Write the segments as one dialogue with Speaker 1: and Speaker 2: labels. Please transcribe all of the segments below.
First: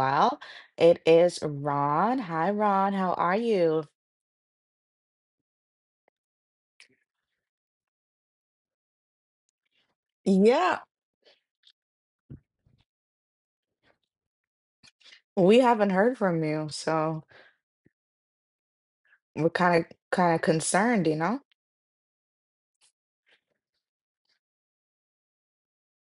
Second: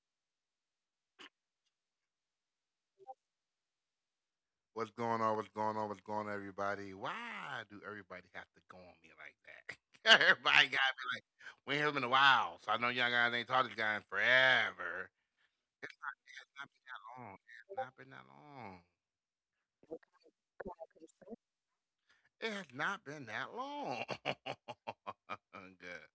Speaker 1: while. It is Ron. Hi, Ron. How are you?
Speaker 2: What's going on? What's going on? What's going on, everybody? Why do everybody have to go on me like that? Everybody
Speaker 1: Yeah,
Speaker 2: got to be like, we ain't heard him in a while, so I know y'all guys ain't talked to this guy in forever.
Speaker 1: we haven't
Speaker 2: It
Speaker 1: heard from
Speaker 2: has
Speaker 1: you,
Speaker 2: not been that
Speaker 1: so
Speaker 2: long. It has not been that long.
Speaker 1: we're kind of concerned, you know?
Speaker 2: It has not been that long. Good.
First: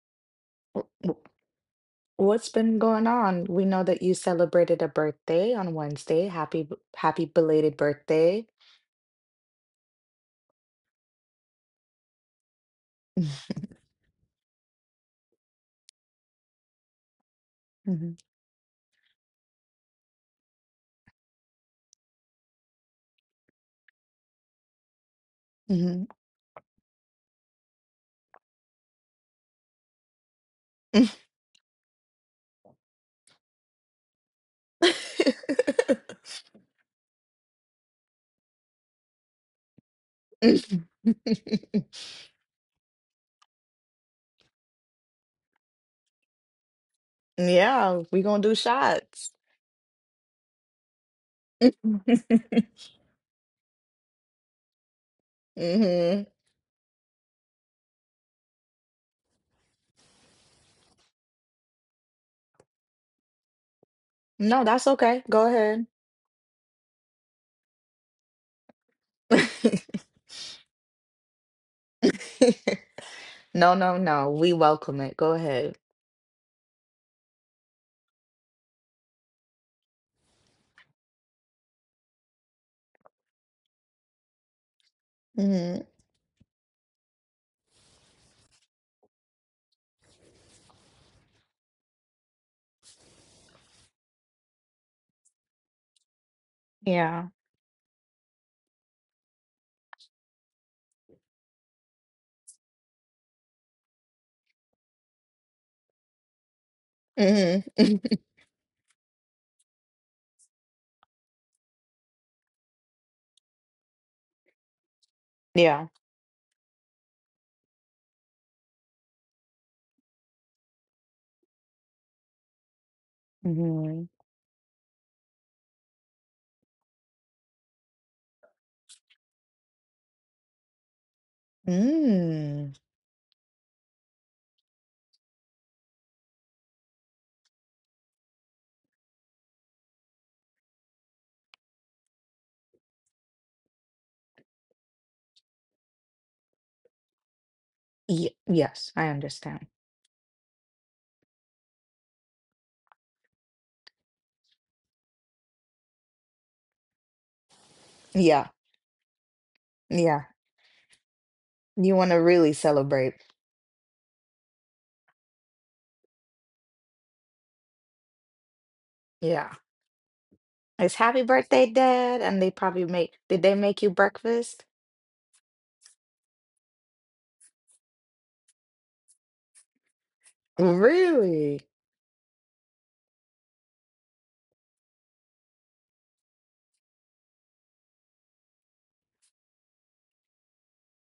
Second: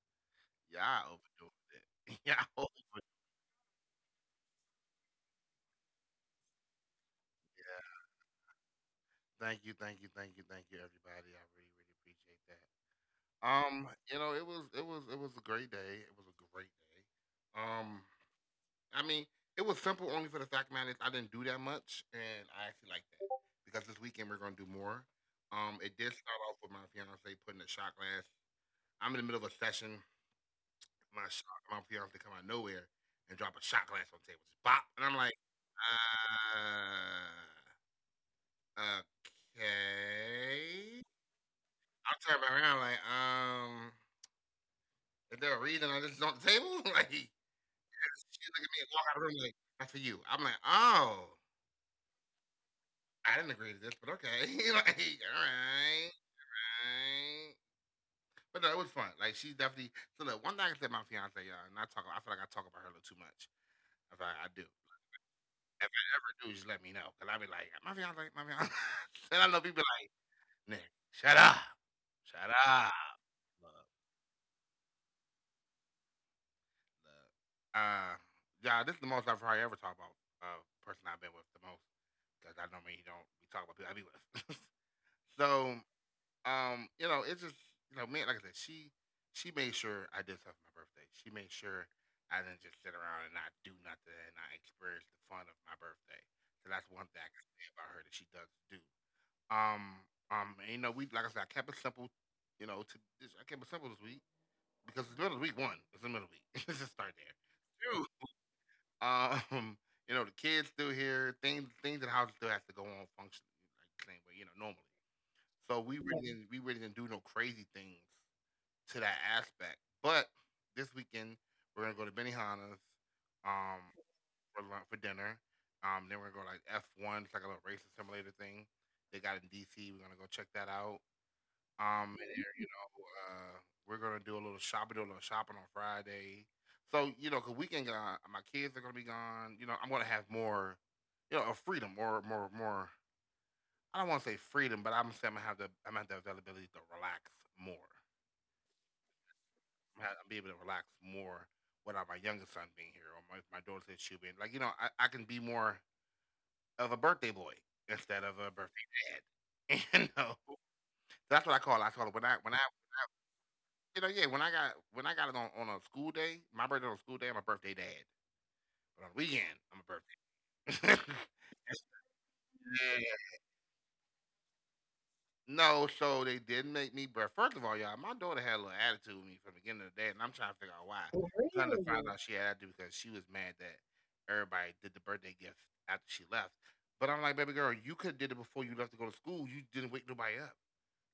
Speaker 2: Y'all
Speaker 1: W-
Speaker 2: overdoing it. Y'all
Speaker 1: What's
Speaker 2: over.
Speaker 1: been going on? We know that you celebrated a birthday on Wednesday. Happy belated
Speaker 2: Yeah.
Speaker 1: birthday.
Speaker 2: Thank you, thank you, thank you, thank you, everybody. I really, really appreciate that. It was, it was, it was a great day. It was a great day. Um.
Speaker 1: Mhm,
Speaker 2: I mean, it was simple only for the fact, man, is I didn't do that much, and I actually like that because this weekend we're gonna do more. It
Speaker 1: mhm.
Speaker 2: did start off with my fiance putting a shot glass. I'm in the middle of a session. My shot, my fiance come out of nowhere and drop a shot glass on the table, just pop, and I'm like, uh, okay. I turn back around like, is there a reason I just on the table? Like, she
Speaker 1: yeah, we gonna do
Speaker 2: look at me and walk out of the
Speaker 1: shots.
Speaker 2: room like, that's for you. I'm like, oh. I didn't agree to this, but okay. Like, all right,
Speaker 1: hmm
Speaker 2: all right. But no, it was fun. Like she's definitely, so look, one thing I can say about my fiance, y'all, and I talk, I feel like I talk about her a little too much. If I do.
Speaker 1: No, that's okay. Go
Speaker 2: If
Speaker 1: ahead.
Speaker 2: I ever do, just let me know. Cause I'll be like, my fiance, my fiance, and I know people like, Nick, shut up. Shut up.
Speaker 1: no,
Speaker 2: Look,
Speaker 1: no, no. We welcome it. Go ahead.
Speaker 2: look. Yeah, this is the most I've probably ever talked about person I've been with the most. Cause I normally don't, we talk about people I be with. So
Speaker 1: Hmm
Speaker 2: it's just, you know, man, like I said, she made sure I did stuff for my birthday. She made sure I didn't just sit around and not do nothing and not experience the fun of my birthday. So that's one thing
Speaker 1: Yeah.
Speaker 2: I can say about her that she does do. Um, you know, we, like I said, I kept it simple. You know, to I kept it simple this week because it's middle of week one. It's the middle of week. Let's just start there.
Speaker 1: hmm
Speaker 2: Two, um, you know, the kids still here. Things in the house still has to go on function like the same way. You know, normally. So
Speaker 1: Yeah.
Speaker 2: we really, yes, didn't, we really didn't do no crazy things to that aspect. But this weekend we're gonna go to Benihana's, um
Speaker 1: hmm
Speaker 2: for lunch, for dinner. Then we're gonna go like F one, it's like a little racing simulator thing. They got in DC. We're gonna go check that out. And there, you
Speaker 1: Mm.
Speaker 2: know, uh, we're gonna do a little shopping, do a little shopping on Friday. So you know, 'cause weekend, my kids are gonna be gone. You know, I'm gonna have more, you know, a freedom, more, more, more I don't want to say freedom, but I'm gonna say I'm gonna have the, I'm gonna have the availability to relax more.
Speaker 1: Ye- yes, I understand.
Speaker 2: I'm gonna be able to relax more without my youngest son being here or my daughter, said she'll be like, you know, I can be more of a birthday boy instead of
Speaker 1: Yeah.
Speaker 2: a birthday dad. You
Speaker 1: Yeah.
Speaker 2: know, that's what I call it.
Speaker 1: You
Speaker 2: I
Speaker 1: want
Speaker 2: call
Speaker 1: to
Speaker 2: it when I
Speaker 1: really
Speaker 2: when I
Speaker 1: celebrate.
Speaker 2: you know, yeah, when I got it on a school day, my birthday on a school day, I'm a birthday dad. But on the
Speaker 1: Yeah.
Speaker 2: weekend, I'm a
Speaker 1: It's
Speaker 2: birthday.
Speaker 1: happy birthday, Dad. And they probably make,
Speaker 2: Yeah,
Speaker 1: did they make you breakfast?
Speaker 2: no, so they did make me breakfast. First of all, y'all, my daughter had a little attitude with me from the beginning of the day, and I'm trying to figure out why. Oh,
Speaker 1: Really?
Speaker 2: trying to find, really, out she had attitude because she was mad that everybody did the birthday gift after she left. But I'm like, baby girl, you could have did it before you left to go to school. You didn't wake nobody up.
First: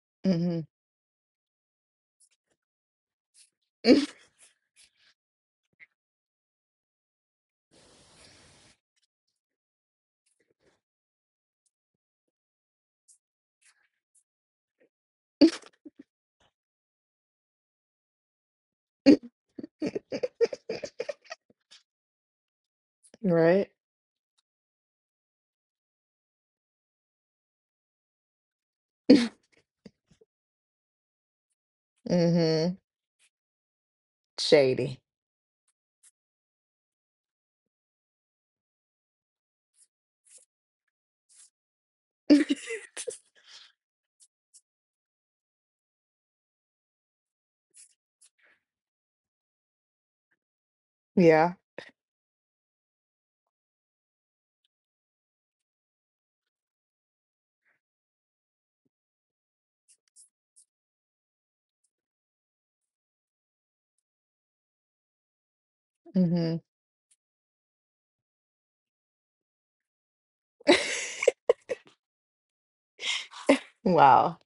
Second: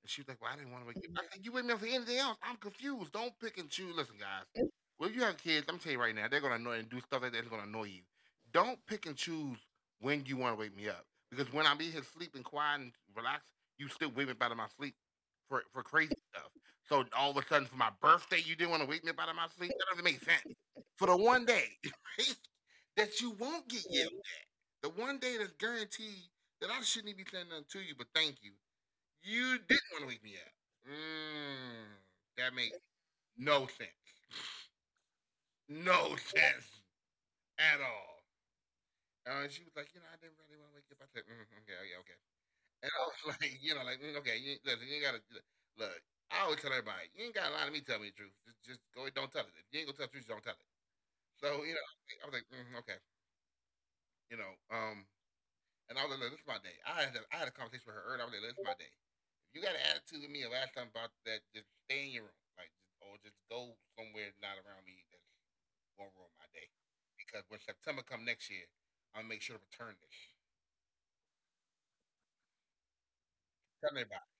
Speaker 2: And she was like, "Well, I
Speaker 1: Hmm
Speaker 2: didn't want to wake you." I said, "You wake me up for anything else? I'm confused. Don't pick and choose. Listen, guys. When you have kids, I'm telling you right now, they're gonna annoy and do stuff like that. That's gonna annoy you. Don't pick and choose when you want to wake me up, because when I'm in here sleeping, quiet and relaxed, you still wake me up out of my sleep for crazy stuff. So all of a sudden, for my birthday, you didn't want to wake me up out of my sleep. That doesn't make sense. For the one day that you won't
Speaker 1: Right.
Speaker 2: get yelled, yeah, at, the one day that's guaranteed that I shouldn't even be saying nothing to you, but thank you. You didn't want to leave me out. Mm, that makes
Speaker 1: Mm-hmm.
Speaker 2: no sense.
Speaker 1: Shady.
Speaker 2: No sense at all. And she was like, you know, I didn't really want to wake you up. I said, okay, okay, okay. And I was like, you know, like, okay, you, listen, you ain't gotta look, I always tell everybody, you ain't gotta lie to me. Tell me the truth. Just go. And don't tell it. If you ain't gonna tell the truth, don't tell it.
Speaker 1: Yeah.
Speaker 2: So you know, I was like, okay, you know, um, and I was like, look, this is my day. I had a conversation with her earlier. I was like, look, this is my day. You got an attitude with me the last time about that, just stay in your room. Like, just, or just go somewhere not around me that's going to ruin my
Speaker 1: Mm-hmm.
Speaker 2: day. Because when September come next year, I'll make sure to return this. Tell me about,
Speaker 1: Wow.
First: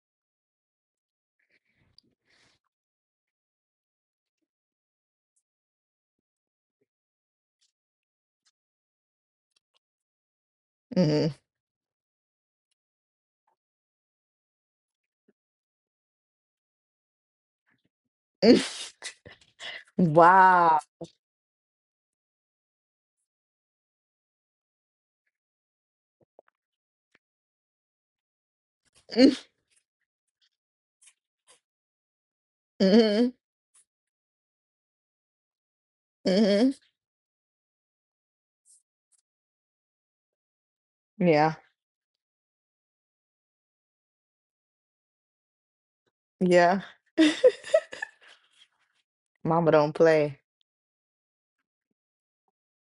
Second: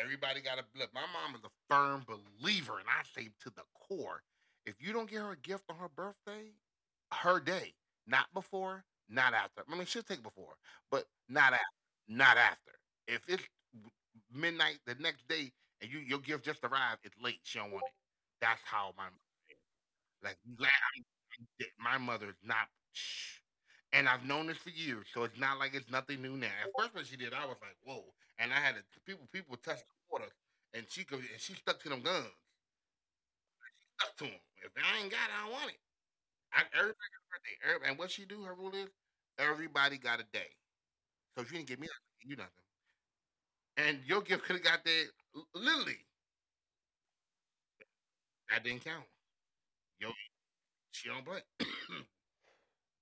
Speaker 2: everybody got a blip. My mom is a firm believer, and I say to the core, if you don't get her a gift on her birthday, her day, not before, not after. I mean, she'll take before, but
Speaker 1: Mm-hmm.
Speaker 2: not after. Not after. If it's midnight the next day and you, your gift just arrived, it's late. She don't want it. That's how my, like
Speaker 1: Wow.
Speaker 2: my mother's not, and I've known this for years, so it's not like it's nothing new now. At first when she did, I was like, whoa, and I had to, people touch the water, and she could, and she stuck to them guns,
Speaker 1: Mm-hmm.
Speaker 2: stuck to them. If I ain't got it, I don't want it. I,
Speaker 1: Mm-hmm.
Speaker 2: everybody got a birthday, every- and what she do, her rule is everybody got a day. So if you
Speaker 1: Yeah.
Speaker 2: didn't give me nothing, you nothing, and your gift could have got there l- literally.
Speaker 1: Yeah.
Speaker 2: That didn't count.
Speaker 1: Mama don't
Speaker 2: Yo,
Speaker 1: play.
Speaker 2: she don't play.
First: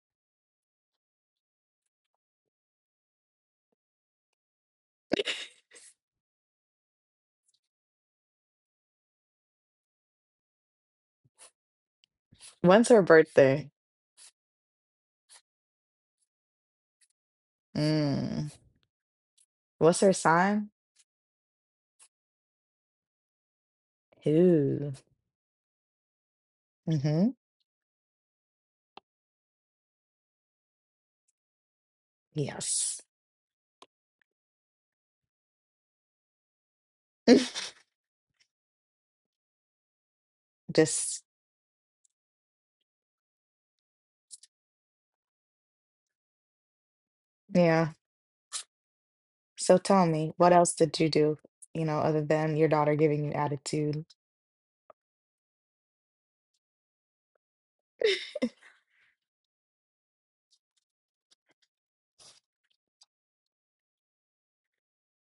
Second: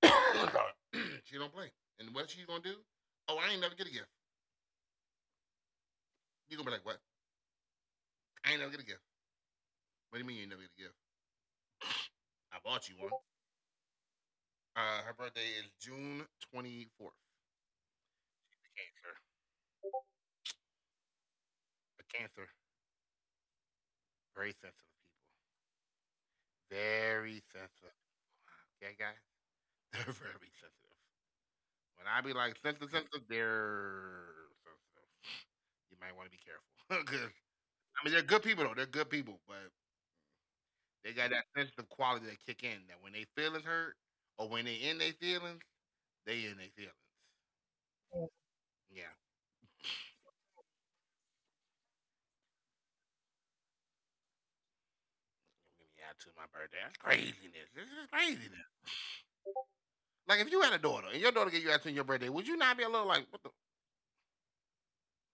Speaker 2: She don't play. And what she gonna do? Oh, I ain't never get a gift. You gonna be like, what? I ain't never get a gift. What do you mean you ain't never get a gift? I
Speaker 1: When's
Speaker 2: bought you
Speaker 1: her
Speaker 2: one.
Speaker 1: birthday?
Speaker 2: Her birthday is June 24th.
Speaker 1: Mm.
Speaker 2: A cancer.
Speaker 1: What's her sign?
Speaker 2: A cancer. Very sensitive
Speaker 1: Ooh.
Speaker 2: people.
Speaker 1: Mm-hmm.
Speaker 2: Very sensitive. Okay, guys? They're very sensitive. When I be like sensitive,
Speaker 1: Yes.
Speaker 2: sensitive, they're sensitive. You might want to be careful. 'Cause, I mean, they're good people, though. They're good people, but they
Speaker 1: Just,
Speaker 2: got that sensitive quality that kick in that when they feelings hurt or when they in their feelings, they in their feelings.
Speaker 1: yeah.
Speaker 2: Yeah. Yeah.
Speaker 1: So tell me, what else did you do, you know, other than your daughter giving you attitude?
Speaker 2: Don't give me attitude on my birthday. That's craziness. This is craziness. Like if you had a daughter and your daughter gave you attitude on your birthday, would you not be a little like, what the?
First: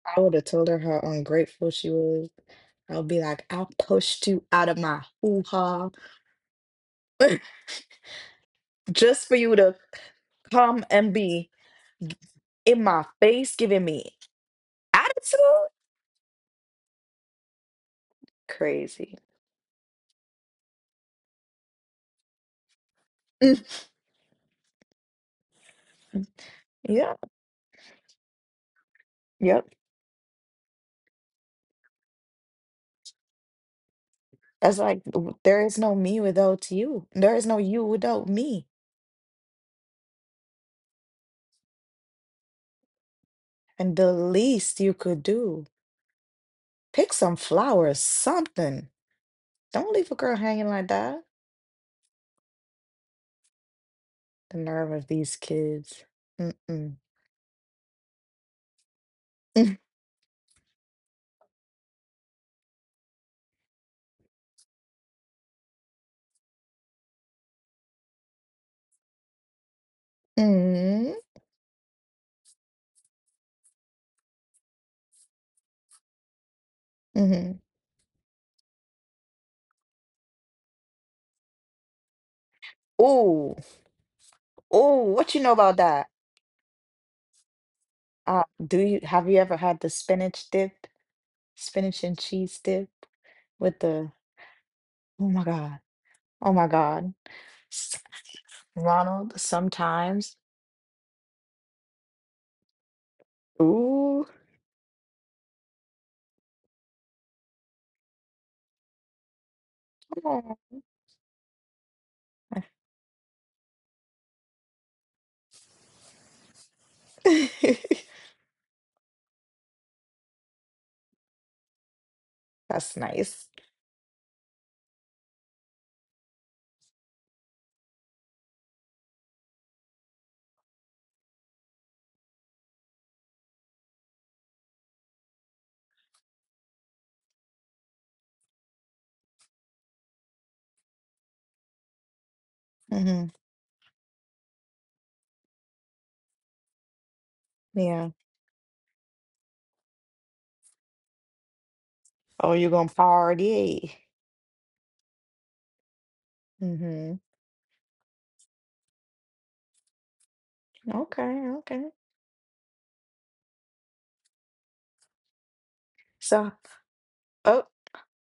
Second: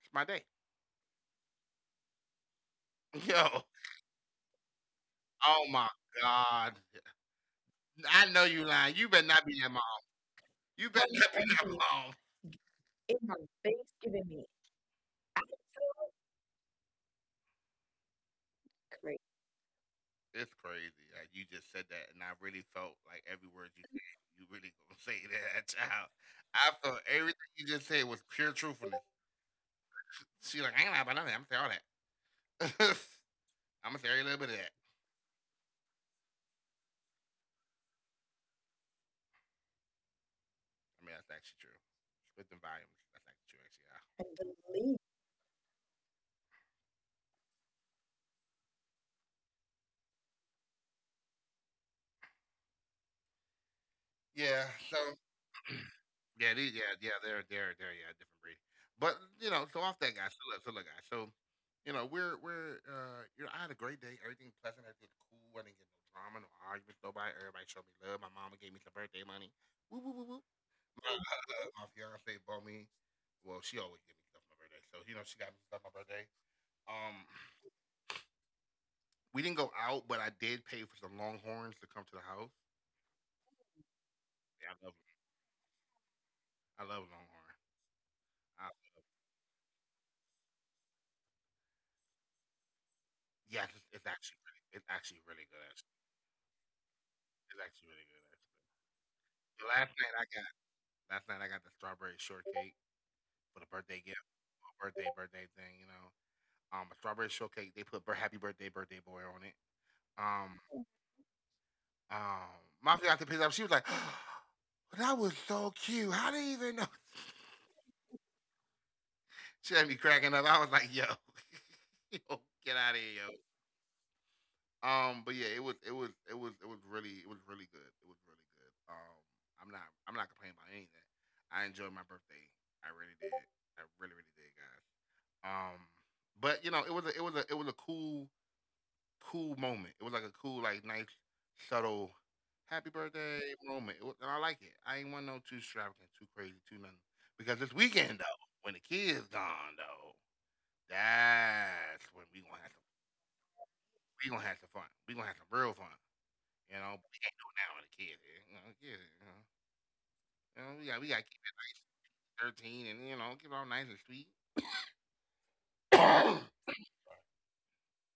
Speaker 2: It's
Speaker 1: I
Speaker 2: my
Speaker 1: would
Speaker 2: day.
Speaker 1: have told her how ungrateful she was. I'll be like,
Speaker 2: Yo.
Speaker 1: I pushed you out of my hoo
Speaker 2: Oh my
Speaker 1: ha
Speaker 2: God. I know you lying. You better not be
Speaker 1: just for
Speaker 2: that mom.
Speaker 1: you to
Speaker 2: You better
Speaker 1: come
Speaker 2: not be
Speaker 1: and
Speaker 2: that, crazy,
Speaker 1: be
Speaker 2: mom. It
Speaker 1: in
Speaker 2: my
Speaker 1: my
Speaker 2: face
Speaker 1: face
Speaker 2: giving
Speaker 1: giving
Speaker 2: me
Speaker 1: me attitude.
Speaker 2: attitude. Crazy.
Speaker 1: Crazy.
Speaker 2: It's crazy. Like you just said that, and I really felt like every word
Speaker 1: Mm.
Speaker 2: you said. You really gonna say that, child? I felt
Speaker 1: Yeah.
Speaker 2: everything you just said was pure truthfulness.
Speaker 1: Yep.
Speaker 2: She like, I ain't lying about nothing. I'm gonna say all that. I'm gonna say every little bit of
Speaker 1: That's
Speaker 2: that.
Speaker 1: like, there is no me without you. There is no you without me.
Speaker 2: I mean, that's actually true. With the volumes, that's actually true.
Speaker 1: And the
Speaker 2: Actually, yeah. I
Speaker 1: least you
Speaker 2: believe.
Speaker 1: could do, pick some flowers, something. Don't leave a girl hanging like that. The
Speaker 2: Yeah.
Speaker 1: nerve
Speaker 2: So
Speaker 1: of these kids.
Speaker 2: yeah, these,
Speaker 1: Mm-mm.
Speaker 2: yeah, yeah, they're yeah, different breed. But you know, so off that guy, so look, guys. So you know, we're you know, I had a great day. Everything pleasant, everything's cool. I didn't get no drama, no arguments, nobody. Everybody showed me love. My mama gave me some birthday money. Woo woo woo woo.
Speaker 1: Mm-mm.
Speaker 2: My, my fiance bought me. Well, she always gave me stuff for my birthday. So you know, she got me stuff for my birthday. Um,
Speaker 1: hmm
Speaker 2: we didn't go out, but I did pay for some Longhorns to come to the house.
Speaker 1: Ooh,
Speaker 2: Yeah,
Speaker 1: ooh, what you know about that?
Speaker 2: I love Longhorn. I
Speaker 1: Do
Speaker 2: love,
Speaker 1: you have you ever had the spinach dip, spinach and cheese dip
Speaker 2: yeah,
Speaker 1: with the,
Speaker 2: it's actually it's
Speaker 1: oh
Speaker 2: actually
Speaker 1: my
Speaker 2: really good.
Speaker 1: God,
Speaker 2: Actually,
Speaker 1: oh my God,
Speaker 2: it's actually
Speaker 1: S-
Speaker 2: really good. Actually,
Speaker 1: Ronald,
Speaker 2: The last night I
Speaker 1: sometimes.
Speaker 2: got last night I got the strawberry shortcake for the birthday
Speaker 1: Ooh,
Speaker 2: gift, a birthday thing. You know, a strawberry shortcake. They put "Happy Birthday, Birthday Boy" on it.
Speaker 1: oh.
Speaker 2: Um, um, my fiance picked it up. She was like, "That was so cute. How do you even know?" She had me cracking up. I was like, "Yo, yo,
Speaker 1: That's
Speaker 2: get out of here,
Speaker 1: nice.
Speaker 2: yo." But yeah, it was it was it was it was really good. It was really good. I'm not complaining about any of that. I enjoyed my birthday. I really did. I really really did, guys. Um, but you know, it was a, it was a it was a cool cool moment. It was like a cool like nice subtle happy
Speaker 1: Hmm
Speaker 2: birthday moment. It was, and I like it. I ain't want no too extravagant, too crazy, too nothing. Because this
Speaker 1: Yeah.
Speaker 2: weekend though, when the kids gone though, that's when
Speaker 1: Oh, you're gonna party.
Speaker 2: we gonna have some fun. We gonna have some real fun. You know,
Speaker 1: Hmm
Speaker 2: we can't do it now with a kid. Eh? You know, yeah, we got to
Speaker 1: Okay,
Speaker 2: keep it nice,
Speaker 1: okay.
Speaker 2: 13, and you know, keep it all nice and sweet.
Speaker 1: So, oh,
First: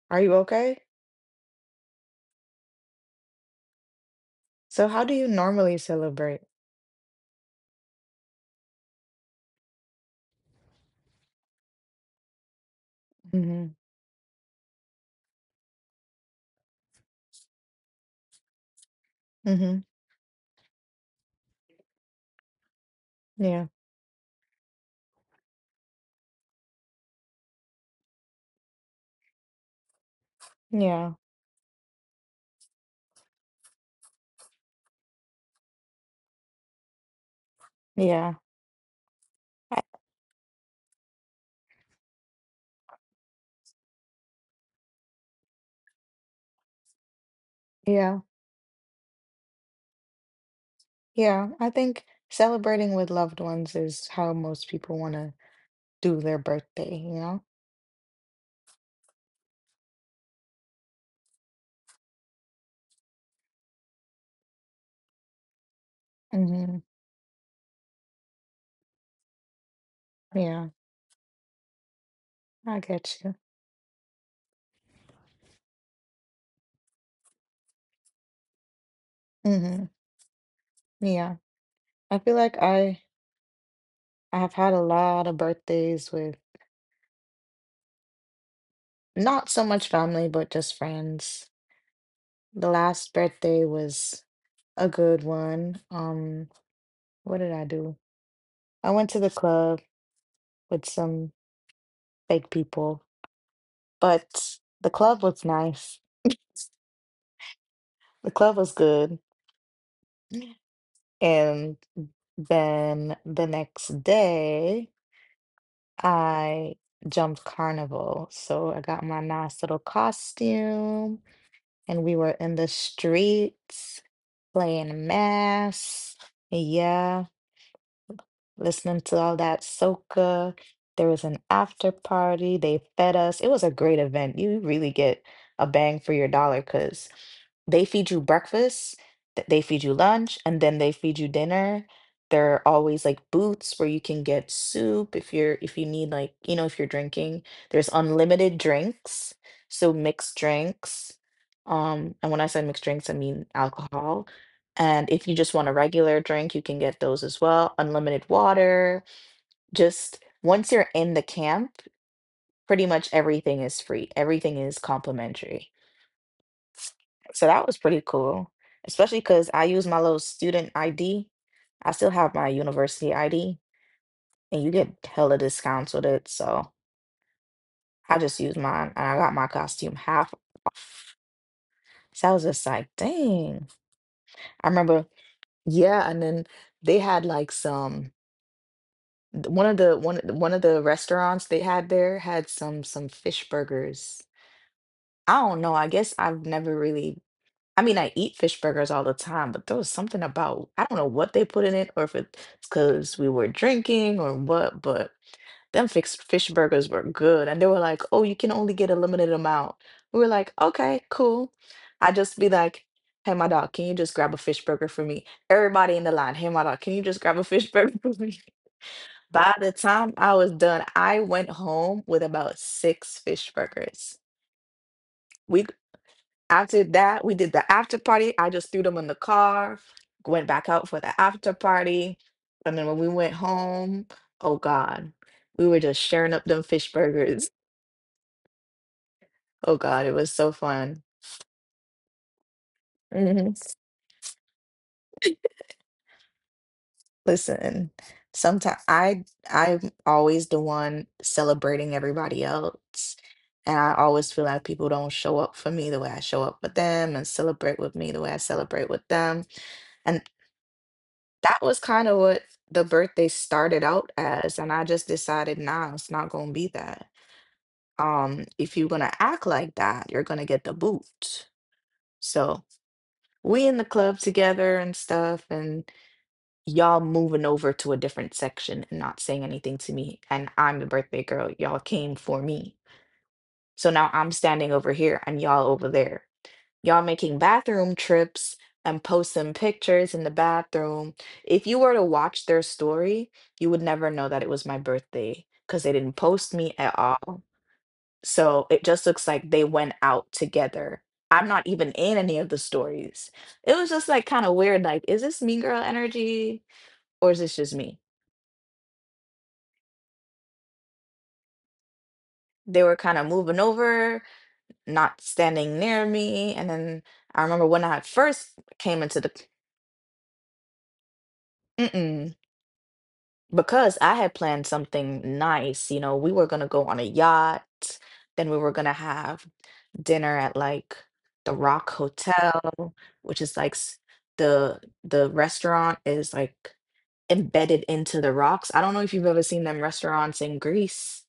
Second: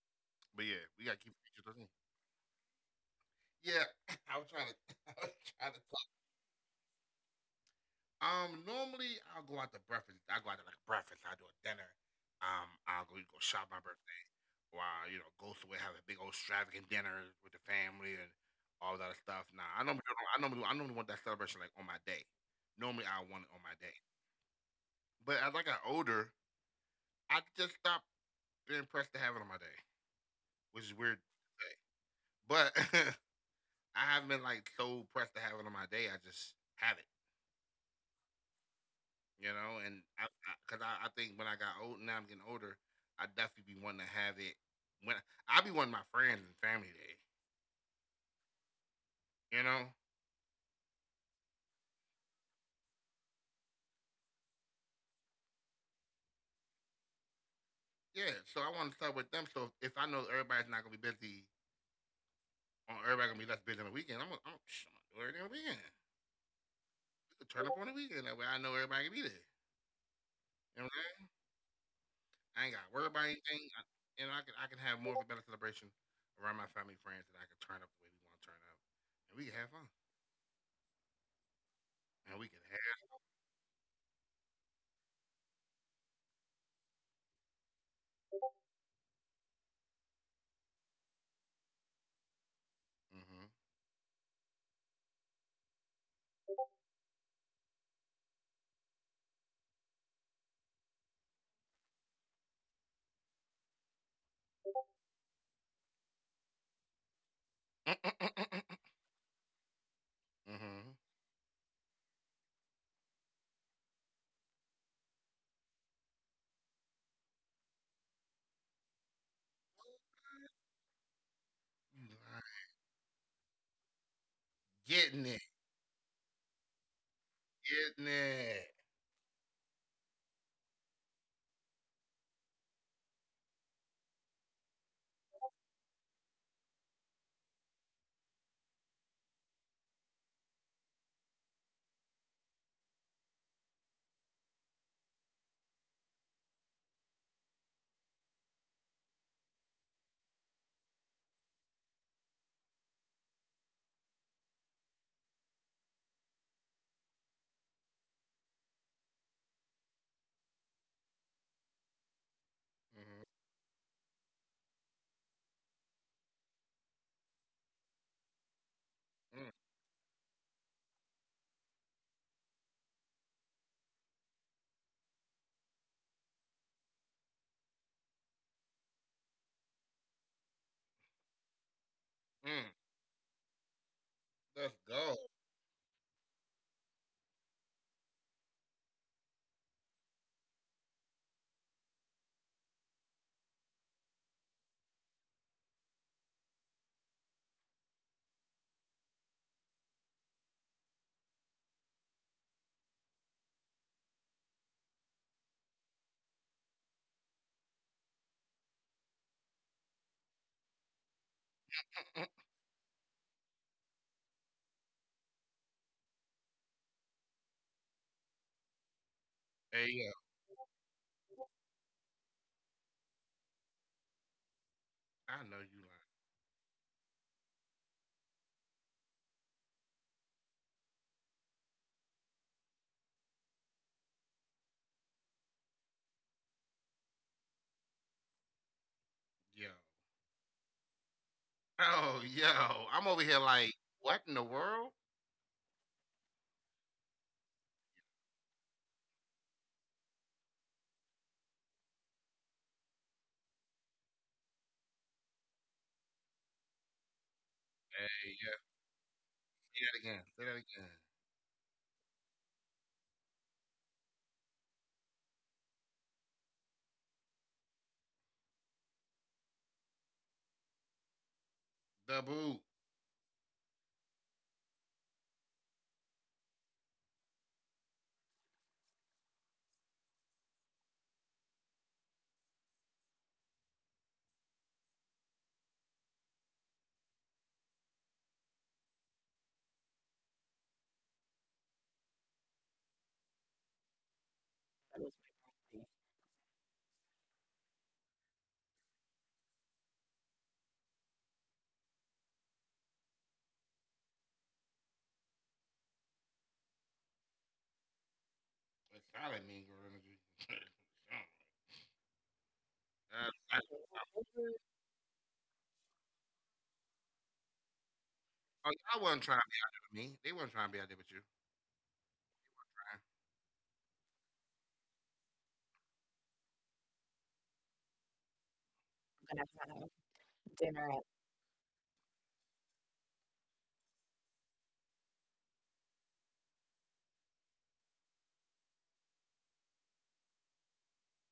Speaker 1: are you
Speaker 2: But
Speaker 1: okay?
Speaker 2: yeah, we got to keep it 13. Yeah, I was trying to,
Speaker 1: So, how do you
Speaker 2: I was trying
Speaker 1: normally
Speaker 2: to talk.
Speaker 1: celebrate?
Speaker 2: Normally I'll go out to breakfast. I go out to like breakfast. I do a dinner. I'll go shop
Speaker 1: Hmm
Speaker 2: my birthday, or I'll, you know, go somewhere have a big old extravagant dinner with the family and all that stuff. Nah,
Speaker 1: hmm
Speaker 2: I normally don't- I normally want that celebration like on my day. Normally I want it
Speaker 1: Yeah,
Speaker 2: on my day. But as I got older, I just stopped being pressed to have it on my day, which is
Speaker 1: yeah,
Speaker 2: weird to say. But I haven't been like so pressed to have it on my day. I just have it,
Speaker 1: yeah.
Speaker 2: you know. And cause I think when I got old, now I'm getting older, I definitely be wanting to have it. When I be wanting my friends and family day,
Speaker 1: Yeah,
Speaker 2: you know.
Speaker 1: yeah. I think celebrating with loved ones is how most people want to do their birthday, you know?
Speaker 2: Yeah, so I want to start with them. So if I know everybody's not gonna be busy, on everybody gonna be less busy on the weekend, I'm gonna do everything on the weekend.
Speaker 1: Hmm
Speaker 2: We could turn up on the weekend that way. I know everybody can be there.
Speaker 1: Yeah,
Speaker 2: You know what I'm I ain't
Speaker 1: I
Speaker 2: got to worry
Speaker 1: get
Speaker 2: about
Speaker 1: you.
Speaker 2: anything, and I can have more of a better celebration around my family and friends that I can turn up the way we want to turn up, and we can have
Speaker 1: Hmm
Speaker 2: fun,
Speaker 1: Yeah. I feel
Speaker 2: and we
Speaker 1: like
Speaker 2: can
Speaker 1: I
Speaker 2: have.
Speaker 1: I have had a lot of birthdays with not so much family, but just friends. The last
Speaker 2: Mm-hmm.
Speaker 1: birthday was a good one. What did I do? I went to the club with some fake people, but the club was nice. The club was good.
Speaker 2: Mm-hmm.
Speaker 1: and then the next day, I jumped carnival. So I got my nice little costume, and
Speaker 2: You
Speaker 1: we were
Speaker 2: lying.
Speaker 1: in the streets playing
Speaker 2: Getting it,
Speaker 1: mass. Yeah,
Speaker 2: getting it.
Speaker 1: listening to all that soca. There was an after party. They fed us. It was a great event. You really get a bang for your dollar because they feed you breakfast, they feed you lunch, and then they feed you dinner. There are always like booths where you can get soup if you're if you need like, you know, if you're drinking. There's unlimited drinks, so mixed drinks. And when I say mixed drinks, I mean alcohol. And if you just want a regular drink, you can get those as well. Unlimited water. Just once you're in the camp, pretty much
Speaker 2: Mm-hmm.
Speaker 1: everything is free. Everything is complimentary. So that was pretty cool, especially because
Speaker 2: mm
Speaker 1: I use my little student ID. I still have my university ID, and you get hella discounts with it. So I just used mine, and I got my costume half. So I was just
Speaker 2: mm.
Speaker 1: like, dang. I
Speaker 2: Let's
Speaker 1: remember,
Speaker 2: go.
Speaker 1: yeah. And then they had like some. One of the restaurants they had there had some fish burgers. I don't know. I guess I've never really. I mean, I eat fish burgers all the time, but there was something about I don't know what they put in it, or if it's because we were drinking or what. But fish burgers were good, and they were like, "Oh, you can only get a limited amount." We were like, "Okay, cool." I just be like, "Hey, my dog, can you just grab a fish burger for me?" Everybody in the line, "Hey, my dog, can you just grab a fish burger for me?" By the
Speaker 2: Hey yo,
Speaker 1: time I was done, I went home with about 6 fish burgers.
Speaker 2: I know
Speaker 1: We
Speaker 2: you lying.
Speaker 1: after that, we did the after party. I just threw them in the car, went back out for the after party. And then when we went home, oh God, we were just sharing up them fish burgers.
Speaker 2: Yo,
Speaker 1: Oh God, it was so fun.
Speaker 2: oh yo, I'm over here
Speaker 1: Mhm.
Speaker 2: like what in the world?
Speaker 1: Listen, sometimes I'm always the one celebrating everybody else. And I always feel like people don't show up for me the way I show up with them and celebrate with me the way
Speaker 2: Hey
Speaker 1: I
Speaker 2: yeah,
Speaker 1: celebrate with them.
Speaker 2: say that
Speaker 1: And
Speaker 2: again. Say that again.
Speaker 1: that was kind of what the birthday started out as. And I just decided, nah, it's not gonna be that. If you're gonna act like that, you're gonna get the boot.
Speaker 2: The boo.
Speaker 1: So we in the club together and stuff, and y'all moving over to a different section and not saying anything to me. And I'm the birthday girl. Y'all came for me. So now I'm standing over here and y'all over there. Y'all making bathroom trips and posting pictures in the bathroom. If you were to watch their story, you would never know that it was my birthday because they didn't post me at all. So it just looks like they went out together. I'm not even in any of the stories. It was just like kind of weird. Like, is this mean girl energy or is this just me?
Speaker 2: It's solid mean girl energy.
Speaker 1: They were kind of
Speaker 2: Uh, I, I,
Speaker 1: moving over, not standing near me. And then I remember when I first
Speaker 2: Oh, y'all
Speaker 1: came into
Speaker 2: wasn't
Speaker 1: the
Speaker 2: trying to be out there with me. They wasn't trying to be out there with you,
Speaker 1: mm-mm,
Speaker 2: Brian.
Speaker 1: because I had planned something nice. You know, we were gonna go on a yacht, then we were gonna
Speaker 2: Gonna
Speaker 1: have
Speaker 2: have
Speaker 1: dinner at
Speaker 2: dinner
Speaker 1: like
Speaker 2: at.
Speaker 1: the Rock Hotel, which is like the restaurant is like embedded into the rocks. I don't know if you've ever seen them restaurants in Greece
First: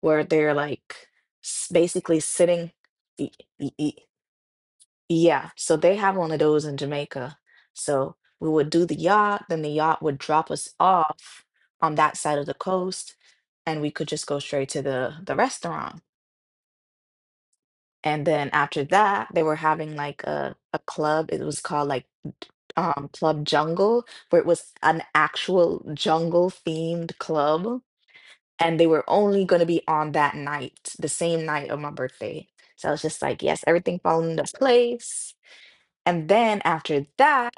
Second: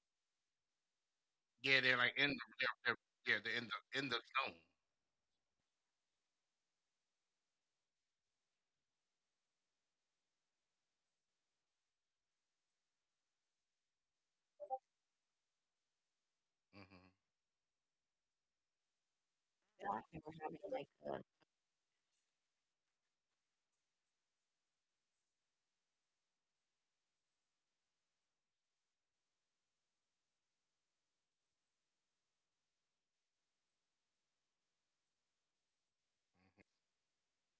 Speaker 1: where they're like
Speaker 2: Yeah, they're like
Speaker 1: basically
Speaker 2: in the
Speaker 1: sitting. Y-
Speaker 2: yeah, they're
Speaker 1: y- y-
Speaker 2: in the zone.
Speaker 1: Yeah, so they have one of those in Jamaica. So we would do the yacht, then the yacht would drop us off on that side of the coast, and we could just go straight to the restaurant.
Speaker 2: Mm-hmm.
Speaker 1: And then after that, they were having
Speaker 2: That, and
Speaker 1: like
Speaker 2: we're
Speaker 1: a
Speaker 2: having
Speaker 1: a
Speaker 2: like a
Speaker 1: club. It was called like Club Jungle, where it was an actual jungle themed club, and they were only going to be on that night, the same night of my birthday. So I was just like, yes, everything falling into place. And then after that,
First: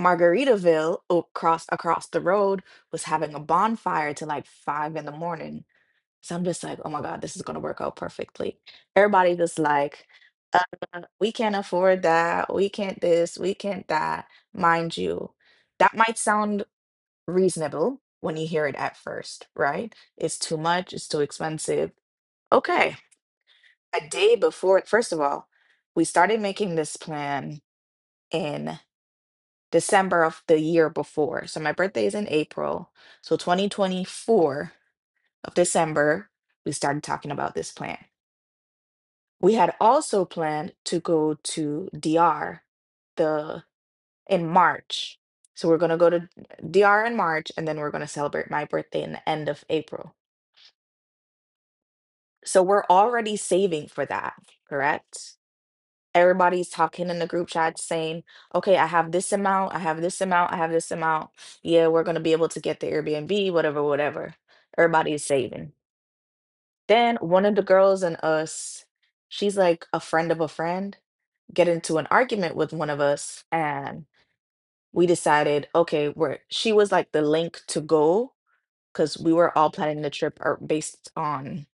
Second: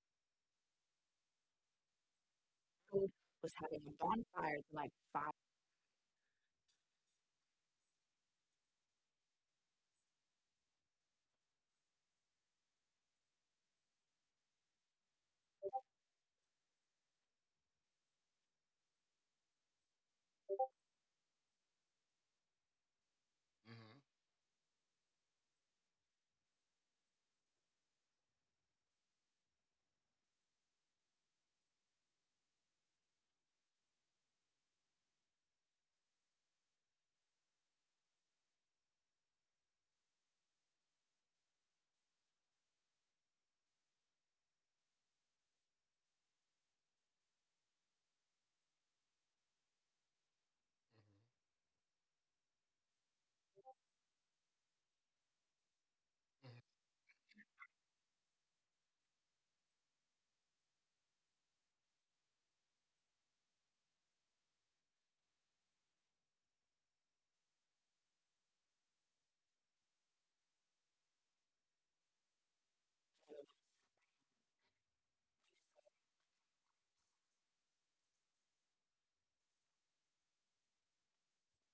Speaker 1: Margaritaville across the road was
Speaker 2: food
Speaker 1: having a
Speaker 2: was having a
Speaker 1: bonfire till like
Speaker 2: bonfire to like
Speaker 1: five in the
Speaker 2: five.
Speaker 1: morning. So I'm just like, oh my God, this is gonna work out perfectly. Everybody was like, uh, we can't afford that, we can't this, we can't that. Mind you, that might sound reasonable when you hear it at first, right? It's too much, it's too expensive. Okay,
Speaker 2: Mm-hmm.
Speaker 1: a day before, first of all, we started making this plan in December of the year before. So my birthday is in April. So 2024 of December, we started talking about this plan. We had also planned to go to DR the in March. So we're going to go to DR in March and then we're going to celebrate my birthday in the end of April. So we're already saving for that, correct? Everybody's talking in the group chat saying, okay, I have this amount, I have this amount, I have this amount. Yeah, we're going to be able to get the Airbnb, whatever, whatever. Everybody is saving. Then one of the girls and us, she's like a friend of a friend, get into an argument with one of us. And we decided, okay, we're, she was like the link to go because we were all planning the trip or based on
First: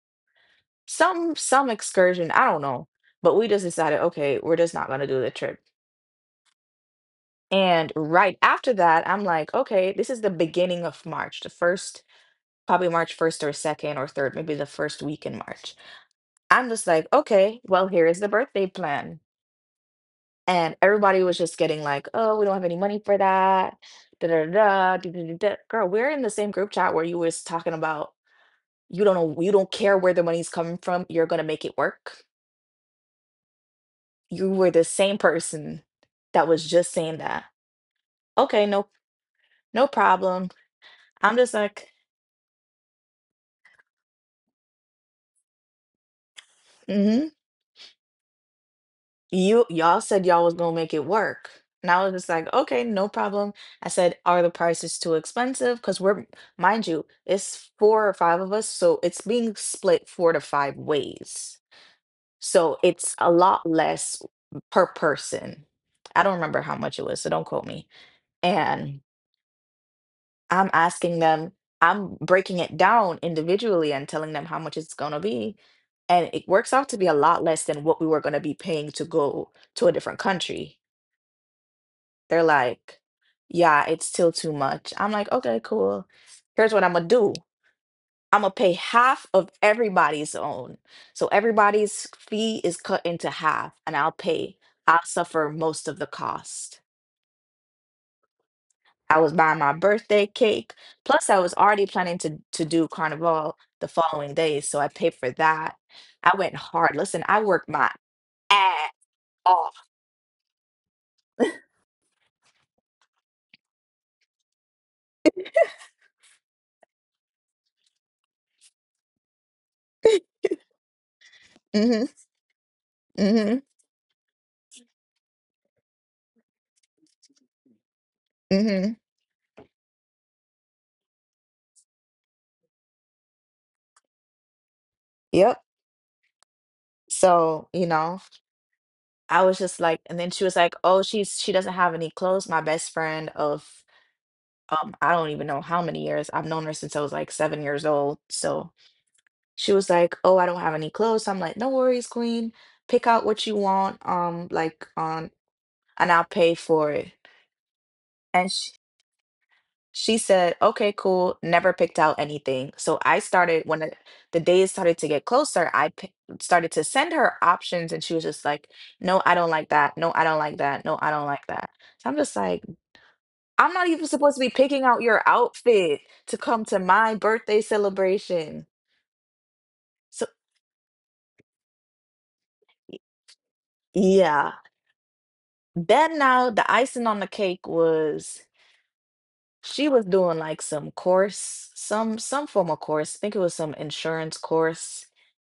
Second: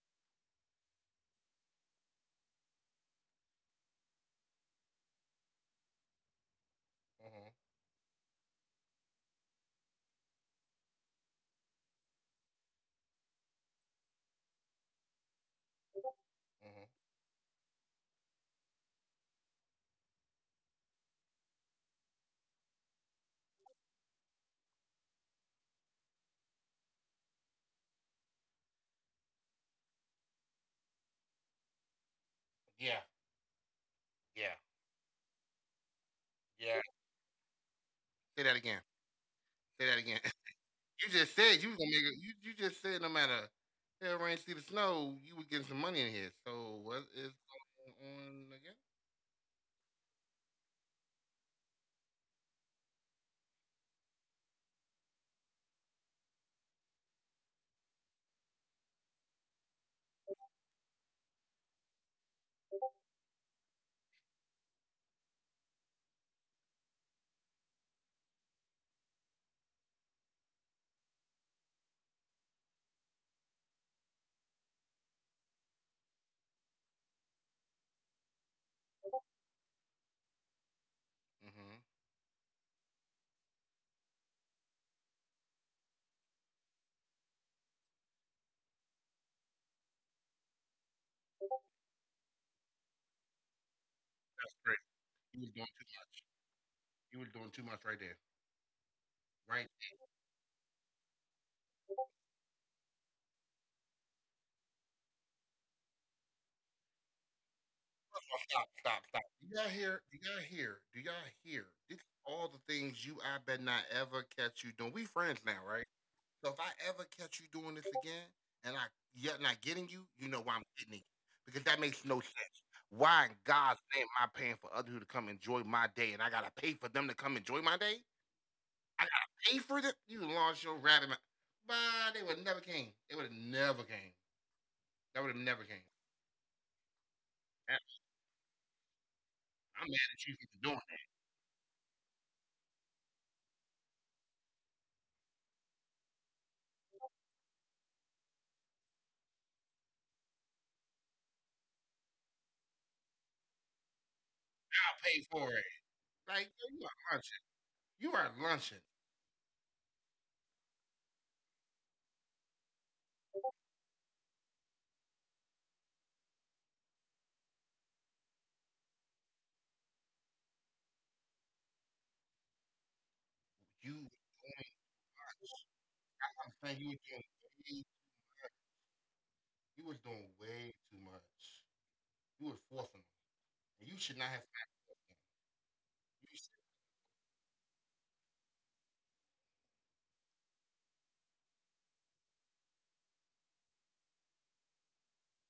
Speaker 1: some excursion, I don't know, but we just decided okay we're just not going to do the trip.
Speaker 2: Mm-hmm.
Speaker 1: And right after that, I'm like, okay, this is the beginning of March, the first, probably March 1st or 2nd or 3rd, maybe the first week in March. I'm
Speaker 2: Mm-hmm.
Speaker 1: just like, okay, well, here is the birthday plan. And everybody was just getting like, oh, we don't have any money for that. Da da da da da da. Girl, we're in the same group chat where you was talking about you don't know, you don't care where the money's coming from. You're gonna make it work.
Speaker 2: Yeah,
Speaker 1: You
Speaker 2: yeah,
Speaker 1: were the same person that was
Speaker 2: yeah.
Speaker 1: just saying that.
Speaker 2: Say that
Speaker 1: Okay,
Speaker 2: again.
Speaker 1: no, no
Speaker 2: Say that again.
Speaker 1: problem.
Speaker 2: You just
Speaker 1: I'm just
Speaker 2: said you was gonna
Speaker 1: like,
Speaker 2: make it. You just said no matter if rain, see the snow, you would get some money in here. So what
Speaker 1: mm-hmm.
Speaker 2: is going on again?
Speaker 1: you y'all said y'all was gonna make it work. And I was just like, okay, no problem. I said, are the prices too expensive? Because we're, mind you, it's 4 or 5 of us, so it's being split 4 to 5 ways. So it's a lot less per person. I don't remember how much it was, so don't quote me. And I'm asking them, I'm breaking it down individually and telling them how much it's gonna be. And it works out to be a lot less than what we were gonna be paying to go to a different country.
Speaker 2: Mm-hmm.
Speaker 1: They're like, yeah, it's still too much. I'm like, okay, cool. Here's what I'm gonna do. I'm gonna pay half of everybody's own. So everybody's fee is cut into half, and I'll pay,
Speaker 2: That's great.
Speaker 1: I'll
Speaker 2: You
Speaker 1: suffer
Speaker 2: was doing
Speaker 1: most
Speaker 2: too
Speaker 1: of the
Speaker 2: much.
Speaker 1: cost.
Speaker 2: You was doing too much right there.
Speaker 1: I was buying
Speaker 2: Right.
Speaker 1: my birthday cake, plus I was already planning to do carnival the following day, so I paid for that. I went hard. Listen, I worked my
Speaker 2: Oh, stop,
Speaker 1: ass
Speaker 2: stop, stop. Do
Speaker 1: off.
Speaker 2: y'all hear? Do y'all hear? Do y'all hear? This is all the things you I bet not ever catch you doing. We friends now, right? So if I ever catch you doing this again and I yet not getting you, you know why I'm getting it. Because that
Speaker 1: Mm-hmm.
Speaker 2: makes no sense. Why in
Speaker 1: Mm-hmm.
Speaker 2: God's name am I paying for other who to come enjoy my day and I gotta pay for them to come enjoy my day?
Speaker 1: Mm-hmm.
Speaker 2: I gotta pay for them. You lost your rabbit. Bye, they would never came. They would have never came. That would have
Speaker 1: Yep.
Speaker 2: never came.
Speaker 1: So,
Speaker 2: And
Speaker 1: I was just
Speaker 2: I'm
Speaker 1: like,
Speaker 2: mad
Speaker 1: and then
Speaker 2: at you
Speaker 1: she
Speaker 2: for
Speaker 1: was like,
Speaker 2: doing
Speaker 1: "Oh,
Speaker 2: it.
Speaker 1: she doesn't have any clothes." My best friend of, I don't even know how many years. I've known her since I was like 7 years old. So, she was like, "Oh, I don't have any clothes." So I'm like, "No worries, queen. Pick out what you want, like,
Speaker 2: I'll pay
Speaker 1: on,
Speaker 2: for it.
Speaker 1: and I'll pay
Speaker 2: Like yo, you
Speaker 1: for
Speaker 2: are
Speaker 1: it."
Speaker 2: lunching. You are
Speaker 1: And
Speaker 2: lunching.
Speaker 1: She said, "Okay, cool." Never picked out anything. So I started when the days started to get closer, I p started to send her options and she was just like, "No, I don't like that. No, I don't like that. No, I don't like that." So I'm just like, "I'm not
Speaker 2: You
Speaker 1: even
Speaker 2: were
Speaker 1: supposed to be
Speaker 2: doing.
Speaker 1: picking out your outfit to
Speaker 2: I'm
Speaker 1: come to
Speaker 2: saying you were
Speaker 1: my
Speaker 2: doing.
Speaker 1: birthday
Speaker 2: Way,
Speaker 1: celebration."
Speaker 2: you was
Speaker 1: So
Speaker 2: doing way too much. You was
Speaker 1: y-
Speaker 2: forcing them, and you should not have.
Speaker 1: yeah. Then
Speaker 2: You
Speaker 1: now
Speaker 2: should,
Speaker 1: the icing on the cake was she was doing like some course, some form of course. I think it was some insurance course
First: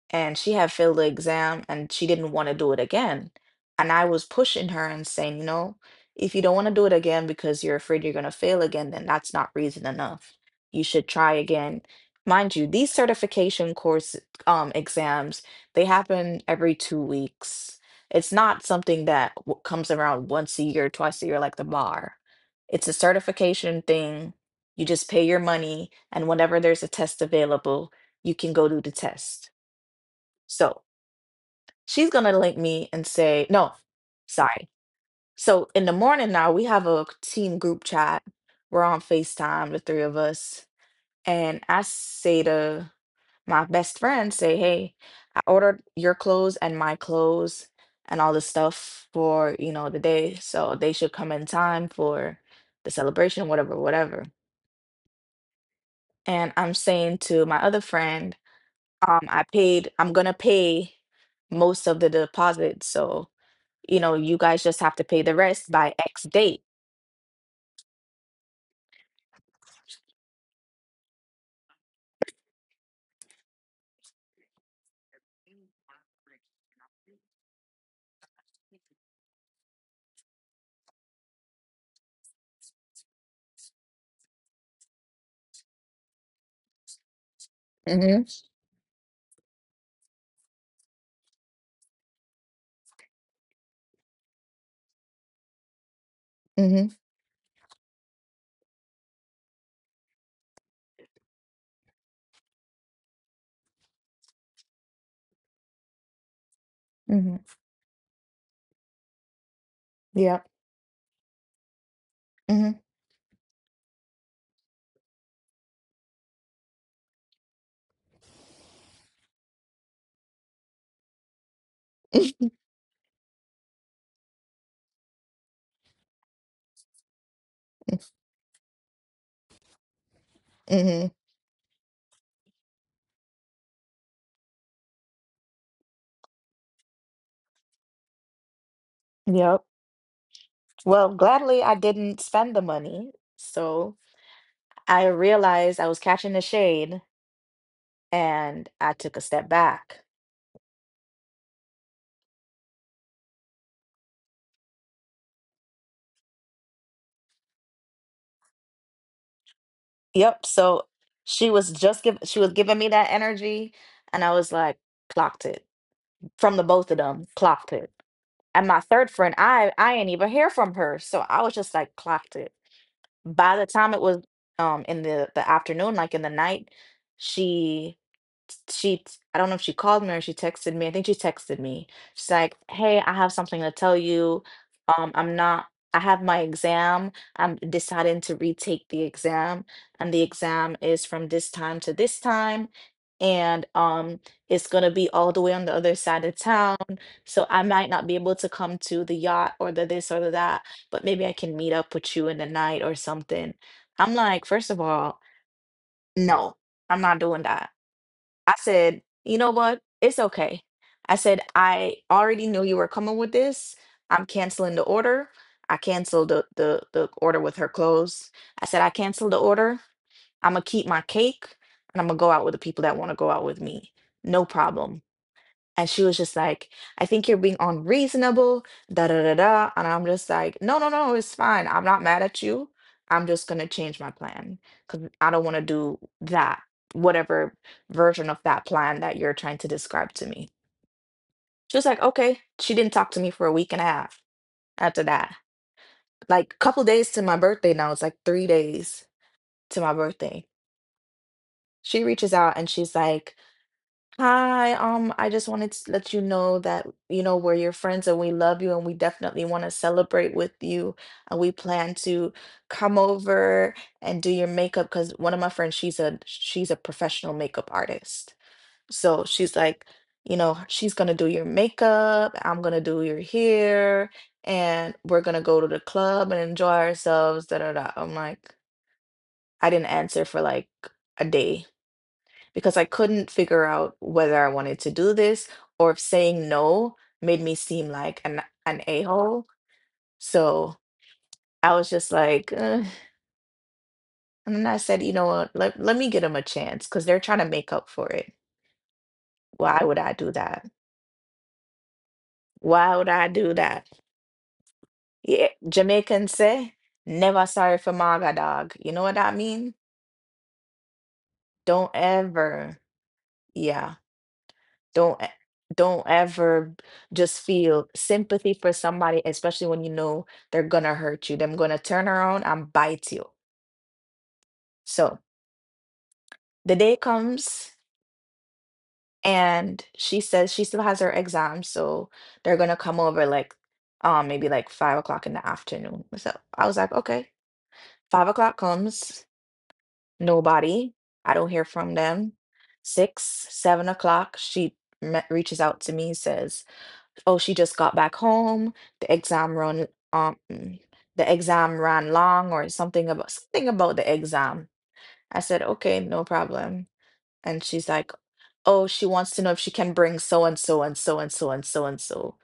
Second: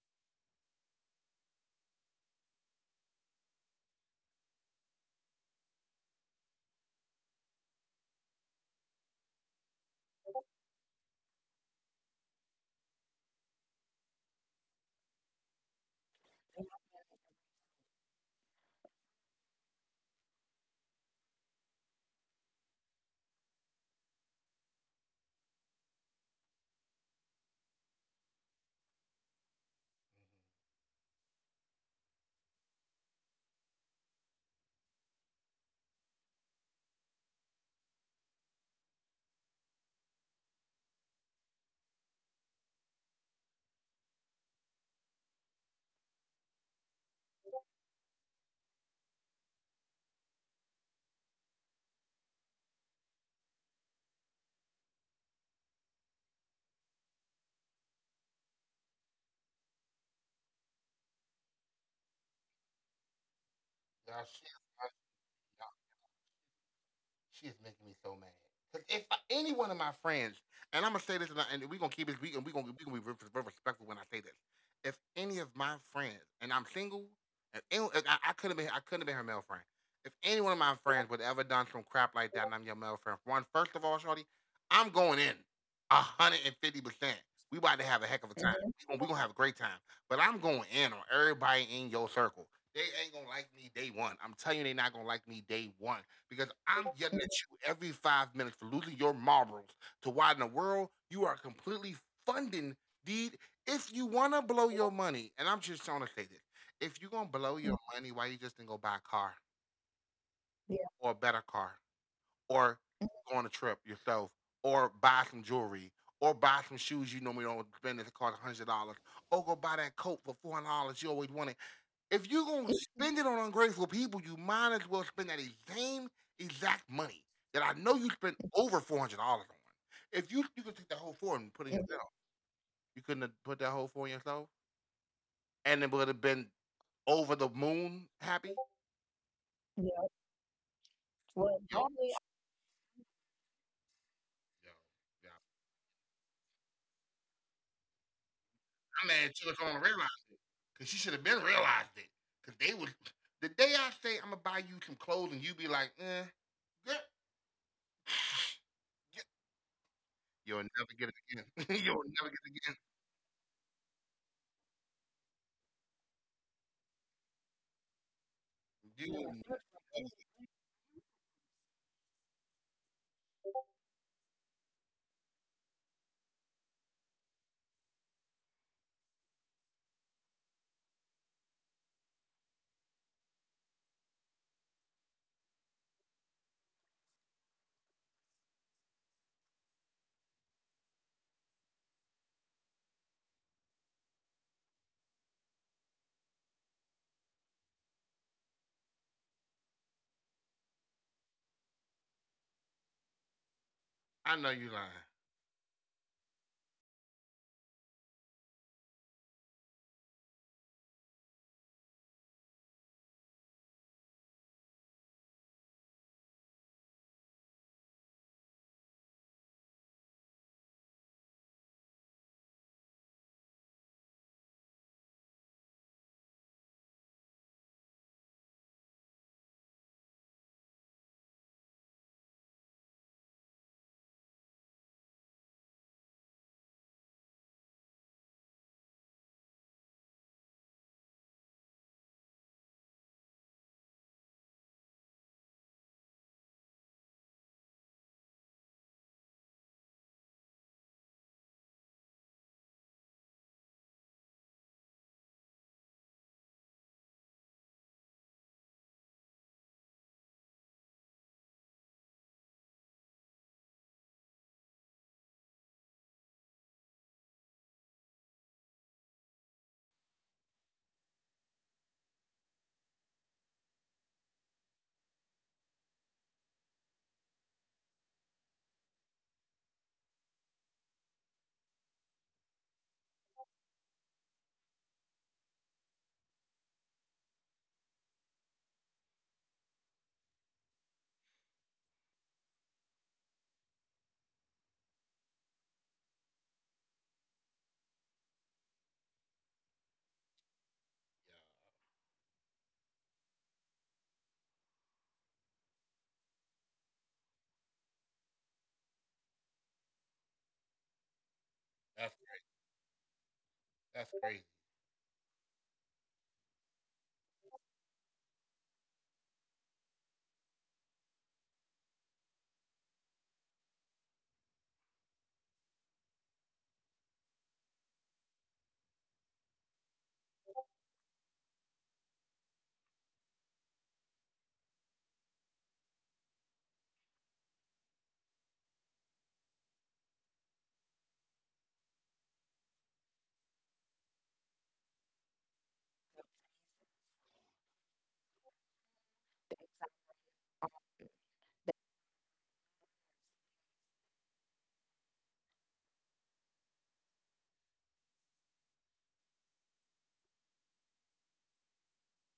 Speaker 1: and she had failed the exam and she didn't want to do it again. And I was pushing her and saying, you know, if you don't want to do it again because you're afraid you're going to fail again, then that's not reason enough. You should try again. Mind you, these certification course exams, they happen every 2 weeks. It's not something that comes around once a year, twice a year, like the bar. It's a certification thing. You just pay your money, and whenever there's a test available, you can go do the test. So she's gonna link me and say, no, sorry. So in the morning now, we have a team group chat. We're on FaceTime, the three of us. And I say to my best friend, say, hey, I ordered your clothes and my clothes and all this stuff for, you know, the day. So they should come in time for the celebration, whatever, whatever. And I'm saying to my other friend, I paid, I'm gonna pay most of the deposit. So you know,
Speaker 2: y'all
Speaker 1: you
Speaker 2: should
Speaker 1: guys
Speaker 2: have.
Speaker 1: just have to pay the rest by X date.
Speaker 2: She is making me so mad. Cause if any one of my friends, and I'm gonna say this, and we're gonna keep it, we, and we're gonna we are going to be very respectful when I say this. If any of my friends, and I'm single, I could have been, I couldn't have been her male friend. If any one of my friends would have ever done some crap like that, and I'm your male friend, one, first of all, Shorty, I'm going in, 150%. We about to have a heck
Speaker 1: Mm-hmm.
Speaker 2: of a time. Mhm. We gonna have a great time. But I'm going in on everybody in your circle. They ain't gonna like me day one. I'm telling you, they not gonna like me day one because I'm
Speaker 1: Mm-hmm.
Speaker 2: yelling at you every 5 minutes for losing your marbles to why in the world you are completely funding deed. If you want to blow your money, and I'm just trying to say this, if you're going to
Speaker 1: Mm-hmm.
Speaker 2: blow your money, why you just didn't go buy a car.
Speaker 1: Yep.
Speaker 2: Yeah. Or a better car or
Speaker 1: Mm-hmm.
Speaker 2: Go on a trip yourself or buy some jewelry or buy some shoes you normally don't spend that cost $100 or go buy that coat for $400 you always wanted. If you're gonna spend it on ungrateful people, you might as well spend that same exact money that I know you spent over $400 on. If you could take that whole
Speaker 1: Mm-hmm.
Speaker 2: four and put it Mhm. yourself, you couldn't have put that whole four in yourself, and it would have been over the moon happy. Yeah.
Speaker 1: Yep.
Speaker 2: Well,
Speaker 1: Well,
Speaker 2: yo,
Speaker 1: gladly
Speaker 2: normally,
Speaker 1: I didn't spend the money. So
Speaker 2: yo, yo.
Speaker 1: I realized I was catching the shade and I
Speaker 2: I'm
Speaker 1: took a
Speaker 2: mad
Speaker 1: step
Speaker 2: she was gonna
Speaker 1: back.
Speaker 2: realize it, cause she should have been realized it, cause they was the day I say I'm gonna buy you some clothes and you be like, eh, yeah, yeah,
Speaker 1: Yep.
Speaker 2: you'll
Speaker 1: So
Speaker 2: never get it again. You'll
Speaker 1: she
Speaker 2: never
Speaker 1: was
Speaker 2: get it
Speaker 1: giving me
Speaker 2: again.
Speaker 1: that energy and I was like, clocked it. From the both of them, clocked it. And my third friend,
Speaker 2: You,
Speaker 1: I ain't even hear from her. So I was just like clocked it. By the time it was in the afternoon, like in the night, she she I don't know if she called me or she texted me. I think she texted me. She's like, "Hey, I have something to tell you. I'm not. I have my exam. I'm deciding to retake the exam, and the exam is from this time to this time, and it's gonna be all the way on the other side of town. So I might not be able to come to the yacht or the this or the that, but maybe I can meet up with you in the night or something." I'm like,
Speaker 2: I know
Speaker 1: first of
Speaker 2: you lying.
Speaker 1: all, no, I'm not doing that. I said, you know what? It's okay. I said, I already knew you were coming with this. I'm canceling the order. I canceled the order with her clothes. I said, I canceled the order. I'm going to keep my cake and I'm going to go out with the people that want to go out with me. No problem. And she was just like, I think you're being unreasonable, da da da da. And I'm just like, no, no, no, it's fine. I'm not mad at you. I'm just gonna change my plan because I don't want to do that, whatever version of that plan that you're trying to describe to me. She was like, okay. She didn't talk to me for a week and a half after that. Like couple days to my birthday now. It's like 3 days to my birthday. She reaches out and she's like, "Hi, I just wanted to let you know that, you know, we're your friends and we love you and we definitely want to celebrate with you. And we plan to come over and do your makeup because one of my friends, she's a professional makeup artist." So she's like, "You know, she's gonna do your makeup, I'm gonna do your hair, and we're gonna go to the club and enjoy ourselves," da da da. I'm like, I didn't answer for like a day because I couldn't figure out whether I wanted to do this or if saying no made me seem like an a-hole. So I was just like, "Ugh." And then I said, you know what, let me give them a chance because they're trying to make up for it. Why would I do that? Why would I do that? Yeah, Jamaicans say, never sorry for Maga dog. You know what I mean? Don't
Speaker 2: That's
Speaker 1: ever. Yeah.
Speaker 2: that's crazy.
Speaker 1: Don't e- don't ever just feel sympathy for somebody, especially when you know they're gonna hurt you. They're gonna turn around and bite you. So the day comes and she says she still has her exam, so they're gonna come over like maybe like 5 o'clock in the afternoon. So I was like, okay, 5 o'clock comes, nobody. I don't hear from them. Six, 7 o'clock, reaches out to me, says, oh, she just got back home. The um mm, exam ran long or something, about something about the exam. I said, okay, no problem. And she's like, oh, she wants to know if she can bring so and so and so and so and so and so,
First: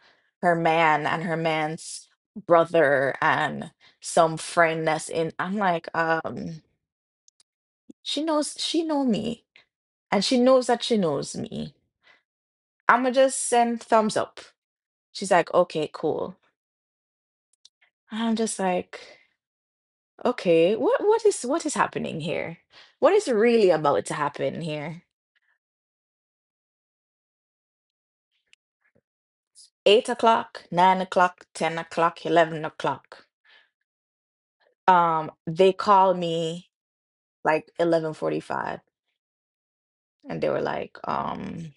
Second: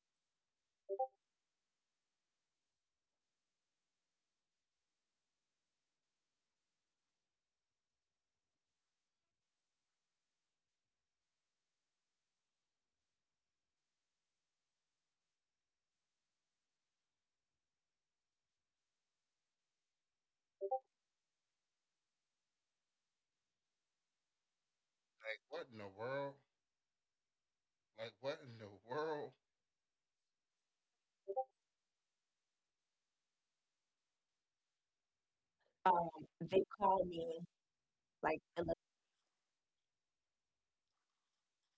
Speaker 1: her man and her man's brother and some friend that's in. I'm like, she knows she know me and she knows that she knows me. I'ma just send thumbs up. She's like, okay, cool. And I'm just like, okay, what is happening here? What is really about to happen here?
Speaker 2: Like what in the world? Like what in the world?
Speaker 1: 8 o'clock, 9 o'clock, 10 o'clock, 11 o'clock. They
Speaker 2: Um,
Speaker 1: called
Speaker 2: they
Speaker 1: me
Speaker 2: call me
Speaker 1: like eleven
Speaker 2: like
Speaker 1: forty-five, and they were like,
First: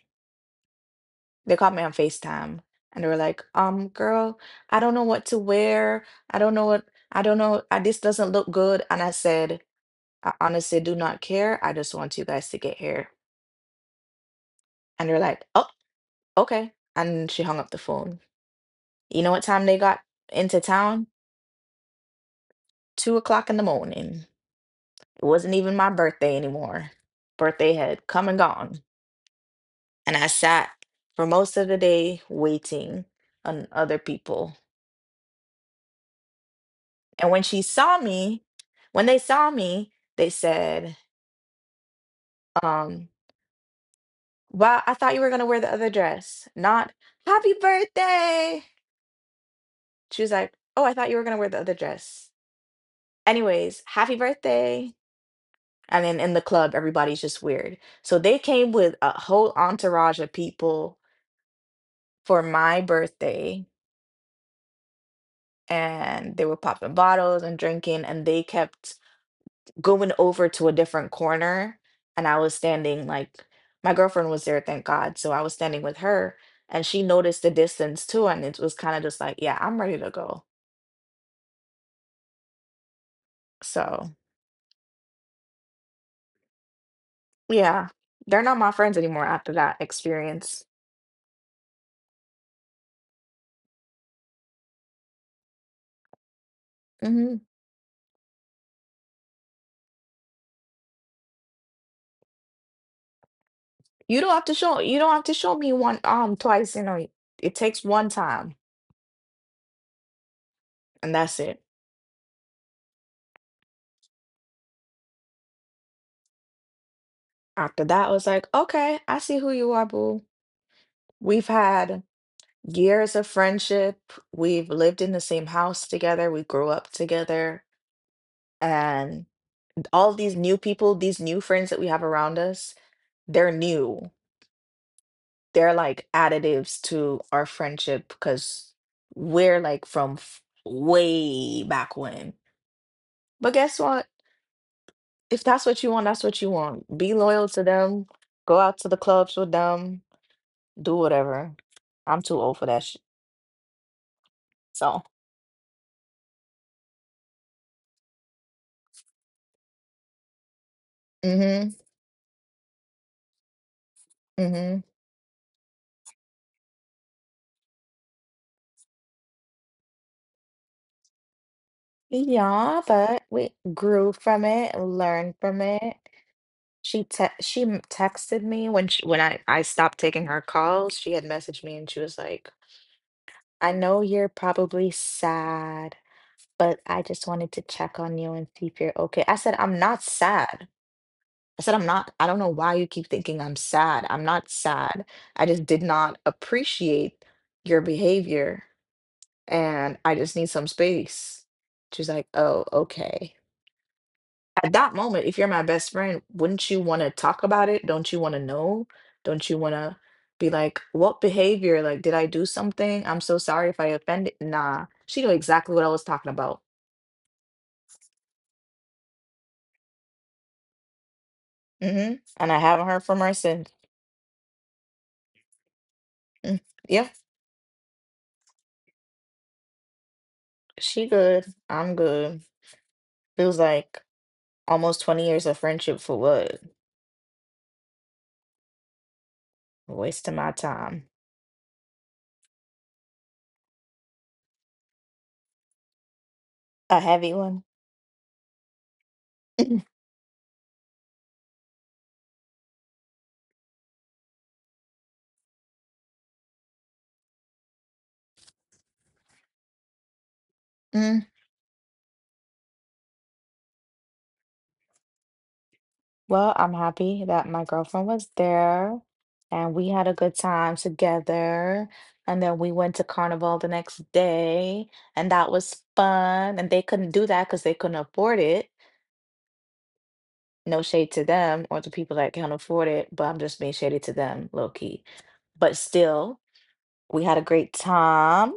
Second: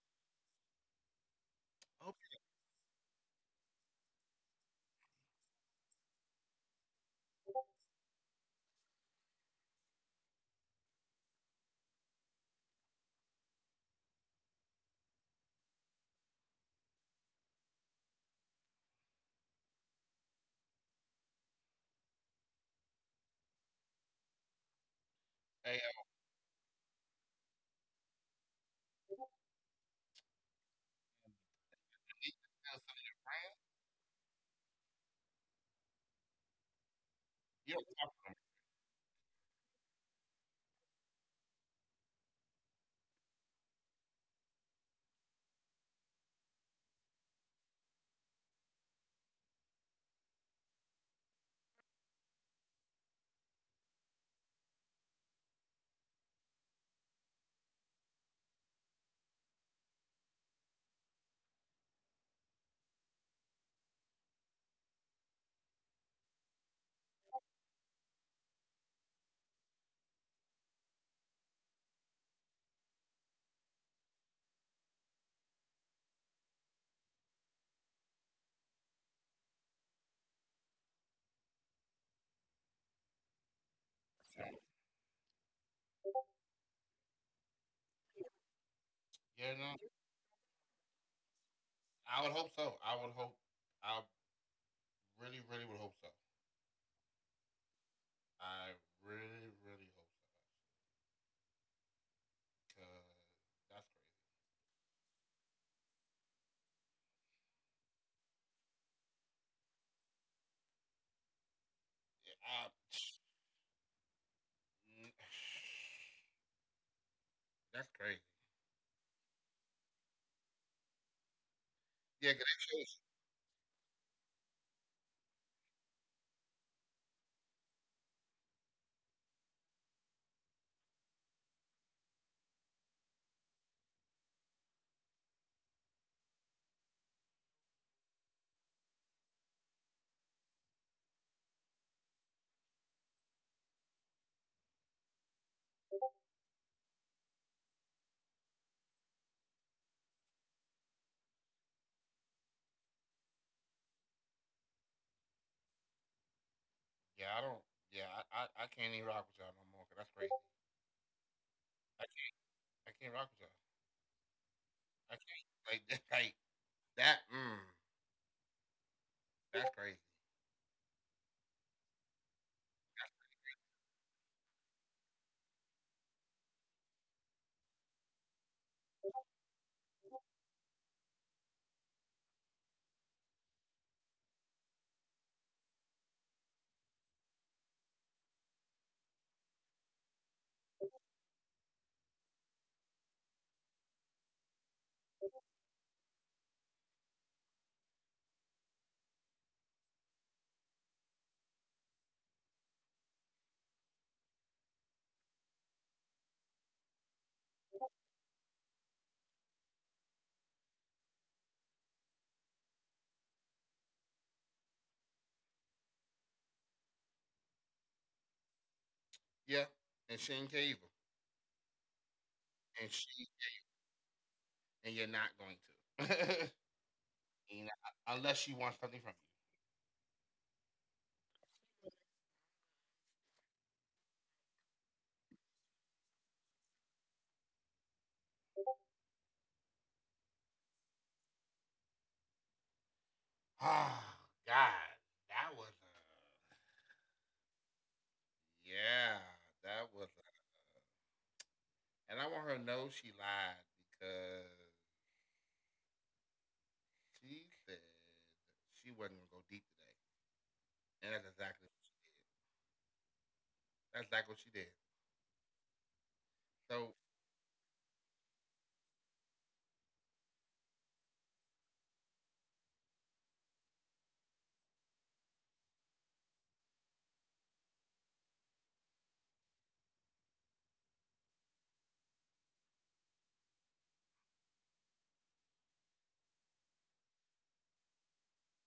Speaker 1: they called me on FaceTime, and they were like, girl, I don't know what to wear. I don't know what I don't know. I, this doesn't look good. And I said, I honestly do not care. I just want you guys to get here. And they're like, oh, okay. And she hung up the phone. You know what time they got into town? 2 o'clock in the morning. It wasn't
Speaker 2: Hey,
Speaker 1: even my
Speaker 2: I would
Speaker 1: birthday anymore. Birthday had come and gone. And I sat for most of the day
Speaker 2: need to tell some of
Speaker 1: waiting
Speaker 2: your friends.
Speaker 1: on other people. And when she
Speaker 2: You don't
Speaker 1: saw
Speaker 2: talk to
Speaker 1: me, when they saw me, they said, um, well, I thought you were going to wear the other dress, not happy birthday. She was like, oh, I thought you were going to wear the other dress. Anyways, happy birthday. And then in the club, everybody's just weird. So they came with a whole entourage of people for my birthday, and they were popping bottles and drinking, and they kept going over to a different corner, and I was standing like, my girlfriend was there, thank god, so I was standing with her, and she noticed the distance too, and it was kind of just like, yeah, I'm ready to go. So
Speaker 2: them.
Speaker 1: yeah, they're not my friends anymore
Speaker 2: You
Speaker 1: after
Speaker 2: know,
Speaker 1: that experience.
Speaker 2: I would hope so. I would hope. I really, really would hope so.
Speaker 1: Hmm.
Speaker 2: I really, really hope so. Cause that's
Speaker 1: You
Speaker 2: crazy.
Speaker 1: don't have to show me one twice, you know. It takes one time and that's it.
Speaker 2: Yeah, mm,
Speaker 1: After
Speaker 2: that's
Speaker 1: that, I
Speaker 2: crazy.
Speaker 1: was like, okay, I see who you are, boo. We've had
Speaker 2: Yeah, cause they shows.
Speaker 1: years of friendship. We've lived in the same house together. We grew up together. And all these new people, these new friends that we have around us, they're new. They're like additives to our friendship because we're like from way back when. But guess what? If that's what you want, that's what you want. Be loyal to them. Go out to the clubs with them. Do whatever. I'm too old for that shit. So,
Speaker 2: Yeah, I don't. Yeah, I can't even rock with y'all no more. 'Cause that's crazy.
Speaker 1: mhm,
Speaker 2: I can't. I can't rock with y'all.
Speaker 1: mhm.
Speaker 2: I can't. Like that. Like that. Mm, that's crazy.
Speaker 1: Yeah, but we grew from it, learned from it. She te she m- texted me when when I stopped taking her calls. She had messaged me and she was like, "I know you're probably sad, but I just wanted to check on you and see if you're okay." I said, "I'm not sad. I said, I'm not, I don't know why you keep thinking I'm sad. I'm not sad. I just did not appreciate your behavior and I just need some space." She's like, oh, okay. At that moment, if you're my best friend, wouldn't you want to talk about it? Don't you want to know? Don't you want to be like, what behavior? Like, did I do something? I'm so sorry if I offended. Nah, she knew exactly what I was talking about.
Speaker 2: Yeah. And she ain't cable.
Speaker 1: And I
Speaker 2: And
Speaker 1: haven't heard
Speaker 2: she.
Speaker 1: from her since.
Speaker 2: And you're not going to.
Speaker 1: Mm. Yep,
Speaker 2: You know, unless she wants something from you.
Speaker 1: she good. I'm good. Feels like almost 20 years of friendship for what? A waste of my time.
Speaker 2: Oh God, that was. A,
Speaker 1: A heavy one.
Speaker 2: yeah, that was. And I want her to know she lied because she said she wasn't gonna go deep today, and that's
Speaker 1: Mm.
Speaker 2: exactly what she did. That's exactly what she did.
Speaker 1: Well, I'm happy that my girlfriend was there and we had a good time together. And then we went to Carnival the next day, and that was fun. And they couldn't do that because they couldn't afford it. No shade to them or the people that can't afford it, but I'm just being shady to them, low key. But still, we had a great time.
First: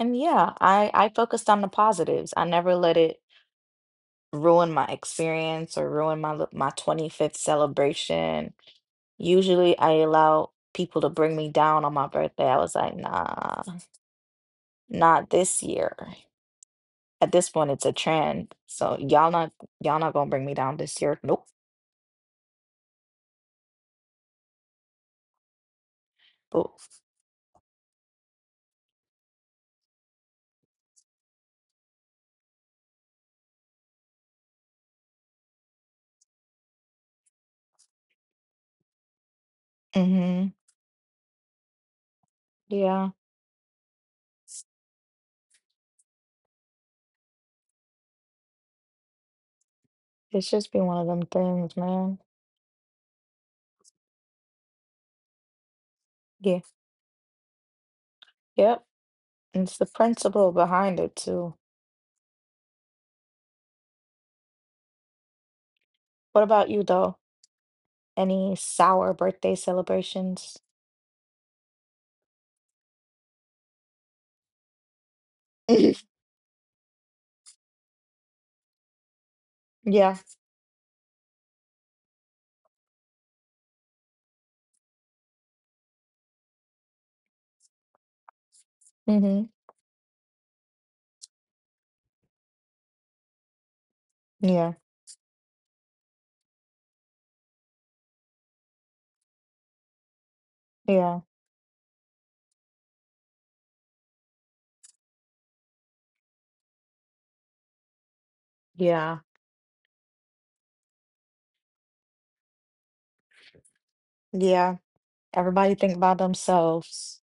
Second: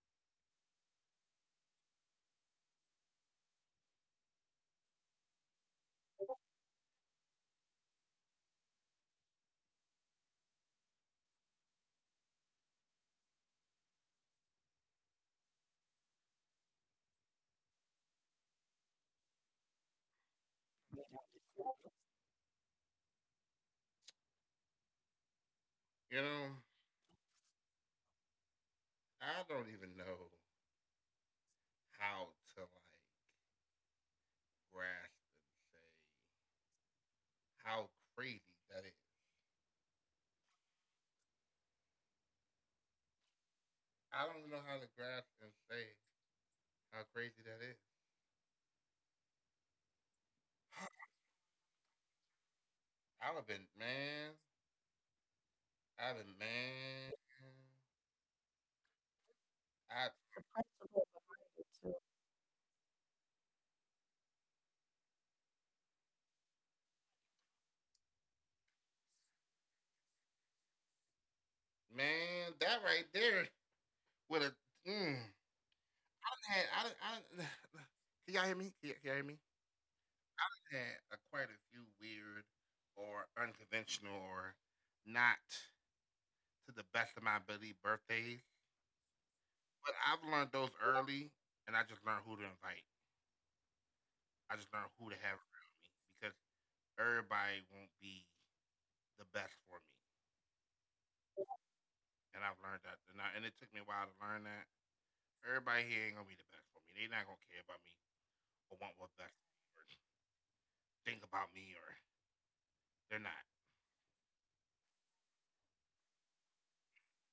Speaker 1: And yeah, I focused on the positives. I never let it ruin my experience or ruin my my 25th celebration. Usually I allow people to bring me down on my birthday. I was like, nah, not this year. At this point it's a trend. So y'all not gonna bring me down this year. Nope.
Speaker 2: So you know, I don't even know how to like grasp and say how crazy that is.
Speaker 1: Mm-hmm. Yeah.
Speaker 2: I don't even know how to grasp and say how crazy that is.
Speaker 1: It's just been one of them things, man.
Speaker 2: I've been man. I've been
Speaker 1: Yeah.
Speaker 2: man.
Speaker 1: Yep. And it's the
Speaker 2: I
Speaker 1: principle behind
Speaker 2: principle
Speaker 1: it
Speaker 2: behind
Speaker 1: too.
Speaker 2: it too.
Speaker 1: What about you though? Any sour birthday celebrations?
Speaker 2: Man, that right there with a mm, I done had can y'all hear me? Can y'all hear me? I
Speaker 1: Yeah.
Speaker 2: done had a, quite a few weird or unconventional or not to the best of my ability birthdays.
Speaker 1: Mm-hmm.
Speaker 2: But I've learned those early, and I just learned who to invite. I just
Speaker 1: Yeah.
Speaker 2: learned who to have around me because everybody won't be the best for me,
Speaker 1: Yeah.
Speaker 2: and I've learned that. And it took me a while to learn that everybody here ain't gonna be the best for me. They're not gonna care about me or want what's
Speaker 1: Yeah,
Speaker 2: best for me or think about me or they're not.
Speaker 1: yeah. Everybody think about themselves.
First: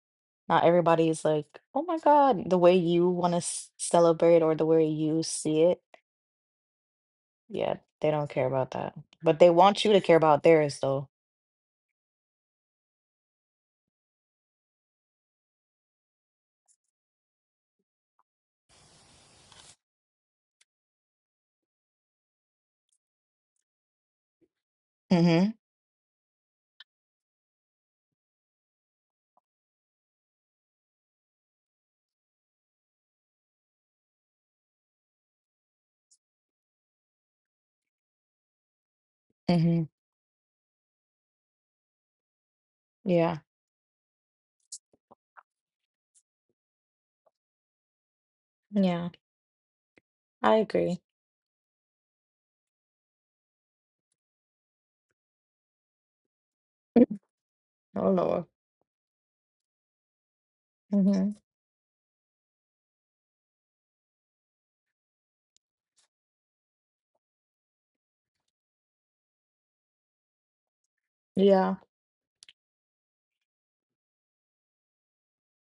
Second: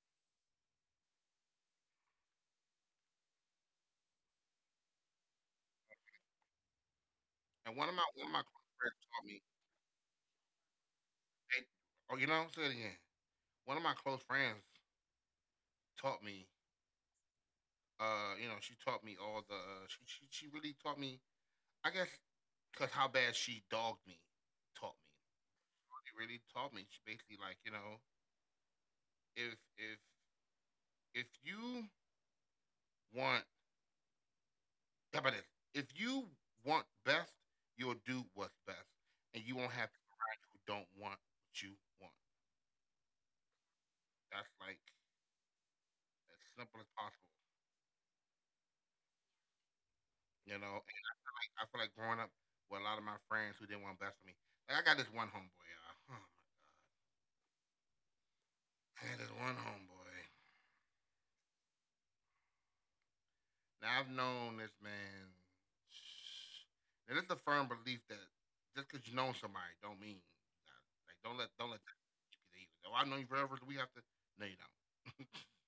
Speaker 1: Not everybody is like, oh my God, the way you want to celebrate or the way you see it.
Speaker 2: And
Speaker 1: Yeah,
Speaker 2: one of my
Speaker 1: they
Speaker 2: one of
Speaker 1: don't
Speaker 2: my
Speaker 1: care
Speaker 2: close
Speaker 1: about
Speaker 2: friends
Speaker 1: that.
Speaker 2: taught me.
Speaker 1: But they want you to care about theirs, though.
Speaker 2: Hey, I'm saying again. One of my close friends taught me. She taught me all the. She really taught me, I guess, because how bad she dogged me taught me.
Speaker 1: Mm-hmm.
Speaker 2: It really taught me. She basically, like, you know, if if you want, how about this? If you want best, you'll do what's best, and you won't
Speaker 1: Mm-hmm.
Speaker 2: have people around you who don't want what you want.
Speaker 1: Yeah.
Speaker 2: That's like as simple as possible,
Speaker 1: Yeah.
Speaker 2: you
Speaker 1: I
Speaker 2: know.
Speaker 1: agree.
Speaker 2: And like I feel like growing up with a lot of my friends who didn't want best for me. Like I got this one homeboy, y'all.
Speaker 1: Oh Lord.
Speaker 2: I had this one homeboy.
Speaker 1: Mm-hmm.
Speaker 2: Now I've known this man, and it's a firm belief that just because you know somebody don't mean that. Like don't let don't
Speaker 1: Yeah.
Speaker 2: let that keep you either. Oh, I know you forever. Do we have to? No, you don't.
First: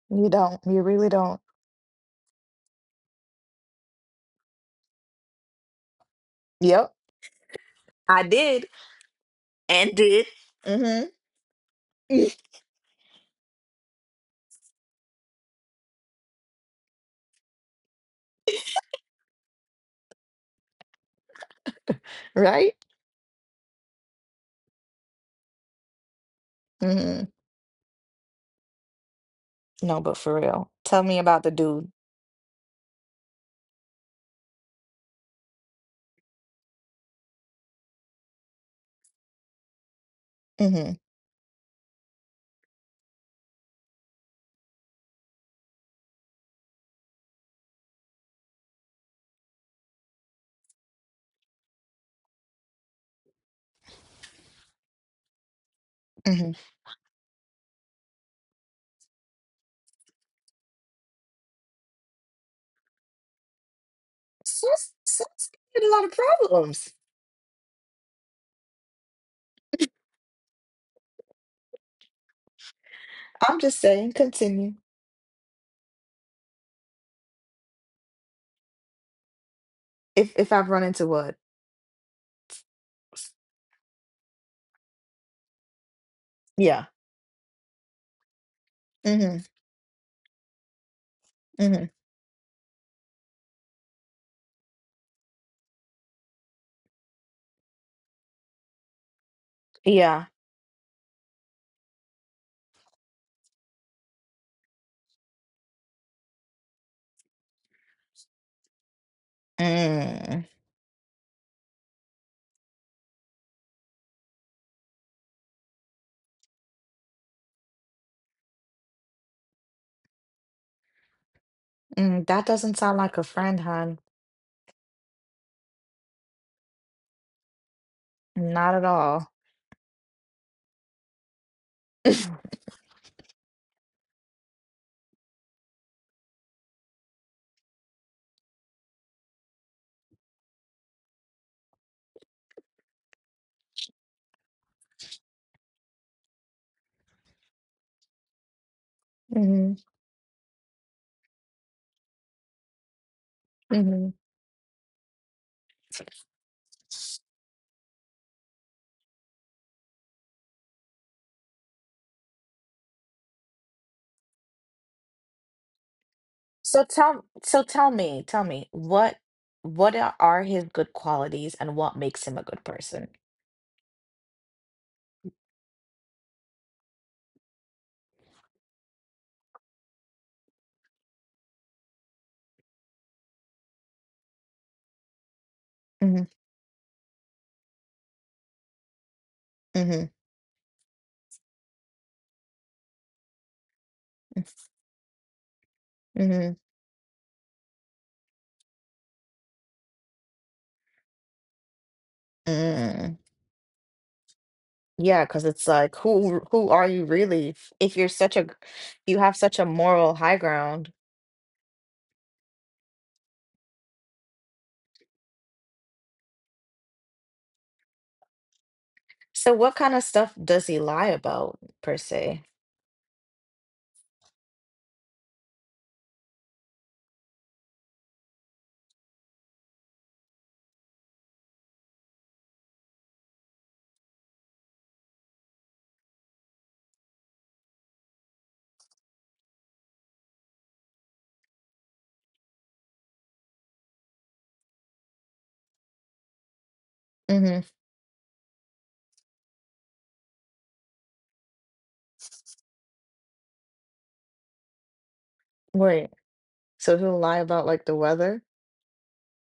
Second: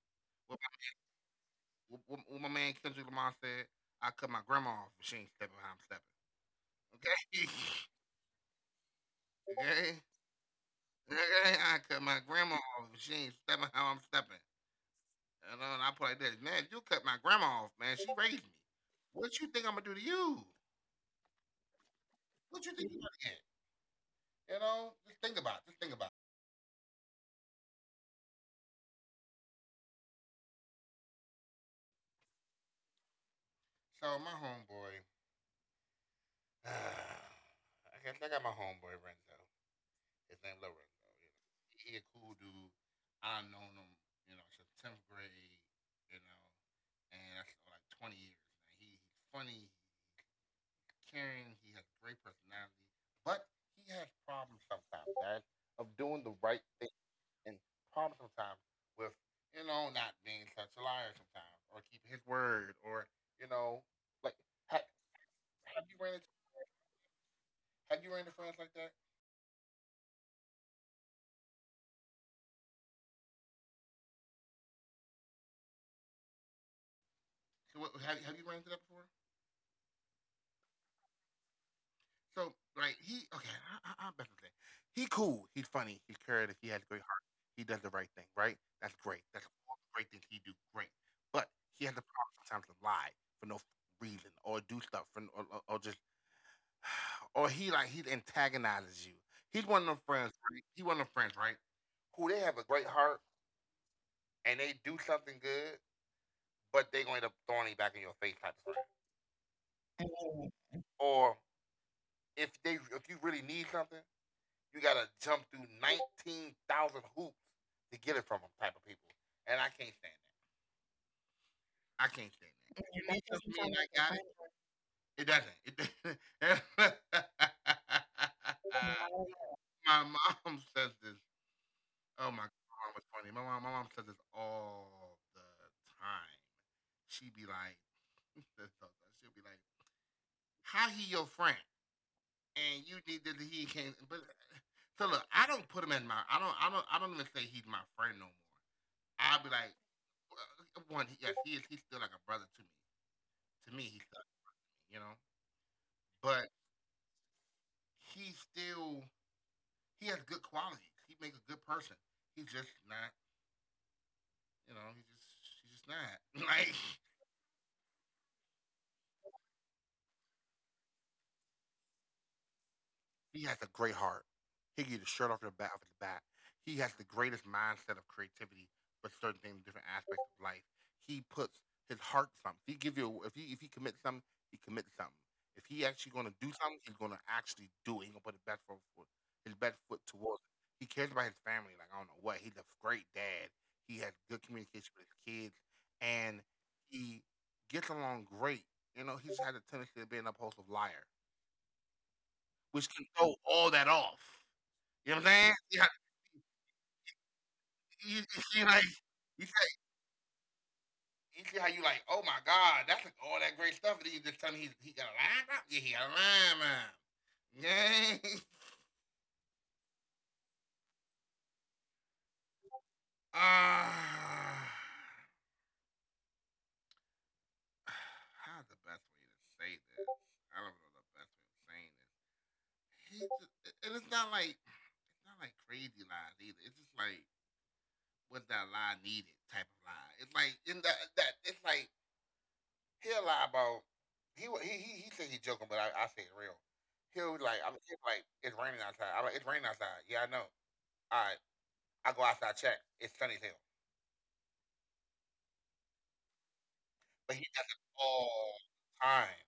Speaker 1: You
Speaker 2: what,
Speaker 1: don't.
Speaker 2: my,
Speaker 1: You really don't.
Speaker 2: what my man Kendrick Lamar said, I cut my grandma off if she ain't stepping how I'm stepping.
Speaker 1: Yep.
Speaker 2: Okay,
Speaker 1: I did and
Speaker 2: okay,
Speaker 1: did. Mm-hmm.
Speaker 2: okay. I cut my grandma off if she ain't stepping how I'm stepping. And I put it like this, man. If you cut my grandma off, man, she raised me. What you think I'm gonna do to you? What you
Speaker 1: Right?
Speaker 2: think you gonna get? You know, just think about it. Just think about it.
Speaker 1: Mm-hmm. No, but for real. Tell me about the dude.
Speaker 2: So my homeboy, uh, I guess I got my homeboy Renzo. His name
Speaker 1: Mm-hmm.
Speaker 2: Lorenzo. You know, he a cool dude. I have known him, you know, since 10th grade. You know, and that's like 20 years. Man. He's funny. He's caring. He has great personality, but he has problems sometimes, guys, of doing the
Speaker 1: Mm-hmm.
Speaker 2: right thing, and problems sometimes with, you know, not being such a liar sometimes or keeping his word or, you know, like,
Speaker 1: Sounds like
Speaker 2: Have
Speaker 1: a
Speaker 2: you
Speaker 1: lot of
Speaker 2: ran into
Speaker 1: problems.
Speaker 2: Have you ran into friends like that?
Speaker 1: I'm just saying, continue.
Speaker 2: Have you ran into that before?
Speaker 1: If I've run into what?
Speaker 2: So like he, okay, I'm better than that. He cool, he's funny, he's creative, he has
Speaker 1: Yeah.
Speaker 2: a great heart, he does the right thing, right? That's great.
Speaker 1: Mm-hmm.
Speaker 2: That's all the great things he do, great. But
Speaker 1: Mm-hmm.
Speaker 2: he has the power sometimes to lie for no reason or do stuff for, or just or he like he antagonizes you. He's one of them
Speaker 1: Yeah.
Speaker 2: friends. Right? He one of them friends, right? Who they have a great heart and they do something good, but they going to end up throwing it back in your face type of stuff.
Speaker 1: Mm.
Speaker 2: Mm. Or if you really need something, you gotta jump through 19,000 hoops to get it from them type of people, and I can't stand that. I
Speaker 1: Mm,
Speaker 2: can't
Speaker 1: that
Speaker 2: stand
Speaker 1: doesn't
Speaker 2: that.
Speaker 1: sound
Speaker 2: You
Speaker 1: like
Speaker 2: need
Speaker 1: a
Speaker 2: something
Speaker 1: friend,
Speaker 2: and like I
Speaker 1: hon.
Speaker 2: got it. It doesn't. It doesn't.
Speaker 1: Not at all.
Speaker 2: My mom says this. Oh my god, my mom was funny. My mom says this all the time. She be like, she'll be like, "How he your friend?" And you did that he came but, so look, I don't put him in my, I don't even say he's my friend no more. I'll be like,
Speaker 1: Hmm.
Speaker 2: well, one, yes he is, he's still like a brother to me. To me he's
Speaker 1: Hmm.
Speaker 2: still, you know, but he's still, he has good qualities, he makes a good person, he's just not, you know, he's just not, like,
Speaker 1: So tell me, what are his good qualities and what makes him a good person?
Speaker 2: he has a great heart. He can get the shirt off the back of his back. He has the greatest mindset of creativity for certain things, different aspects of life. He puts his heart to something. If he give you, if he commits something, he commits something. If he actually
Speaker 1: Mm-hmm.
Speaker 2: going to do something, he's going to actually do it. He's going to put his best foot for- his best foot
Speaker 1: Mm-hmm.
Speaker 2: towards it. He cares about his family. Like I don't know what. He's a great dad. He has good communication with his kids, and
Speaker 1: Mm-hmm.
Speaker 2: he gets along great. You know, he's had a tendency of being an impulsive liar, which can
Speaker 1: Mm-hmm.
Speaker 2: throw all that off. You know
Speaker 1: Yeah,
Speaker 2: what I'm
Speaker 1: because
Speaker 2: saying?
Speaker 1: it's
Speaker 2: Yeah,
Speaker 1: like who are you really if you're such
Speaker 2: you
Speaker 1: a
Speaker 2: see, like
Speaker 1: you have
Speaker 2: you
Speaker 1: such a
Speaker 2: say,
Speaker 1: moral high ground.
Speaker 2: you see how you like, oh my God, that's like all that great stuff. And then you just tell me he got a line up. Yeah, he got a line up. Yeah.
Speaker 1: So what kind of stuff does he lie about per se?
Speaker 2: Ah, uh, how's the best way to say this? I don't know the best way of saying this. He just, and it's not like crazy lies either. It's just like, was that lie needed type of lie. It's like in that it's like, he'll lie, bro. He think he joking, but I say it real.
Speaker 1: Hmm.
Speaker 2: He'll be like, it's raining outside. I'm like, it's raining outside. Yeah, I know. All right, I go outside, check. It's sunny as hell.
Speaker 1: Wait. So he'll lie
Speaker 2: But he
Speaker 1: about
Speaker 2: does
Speaker 1: like
Speaker 2: it
Speaker 1: the weather?
Speaker 2: all the time.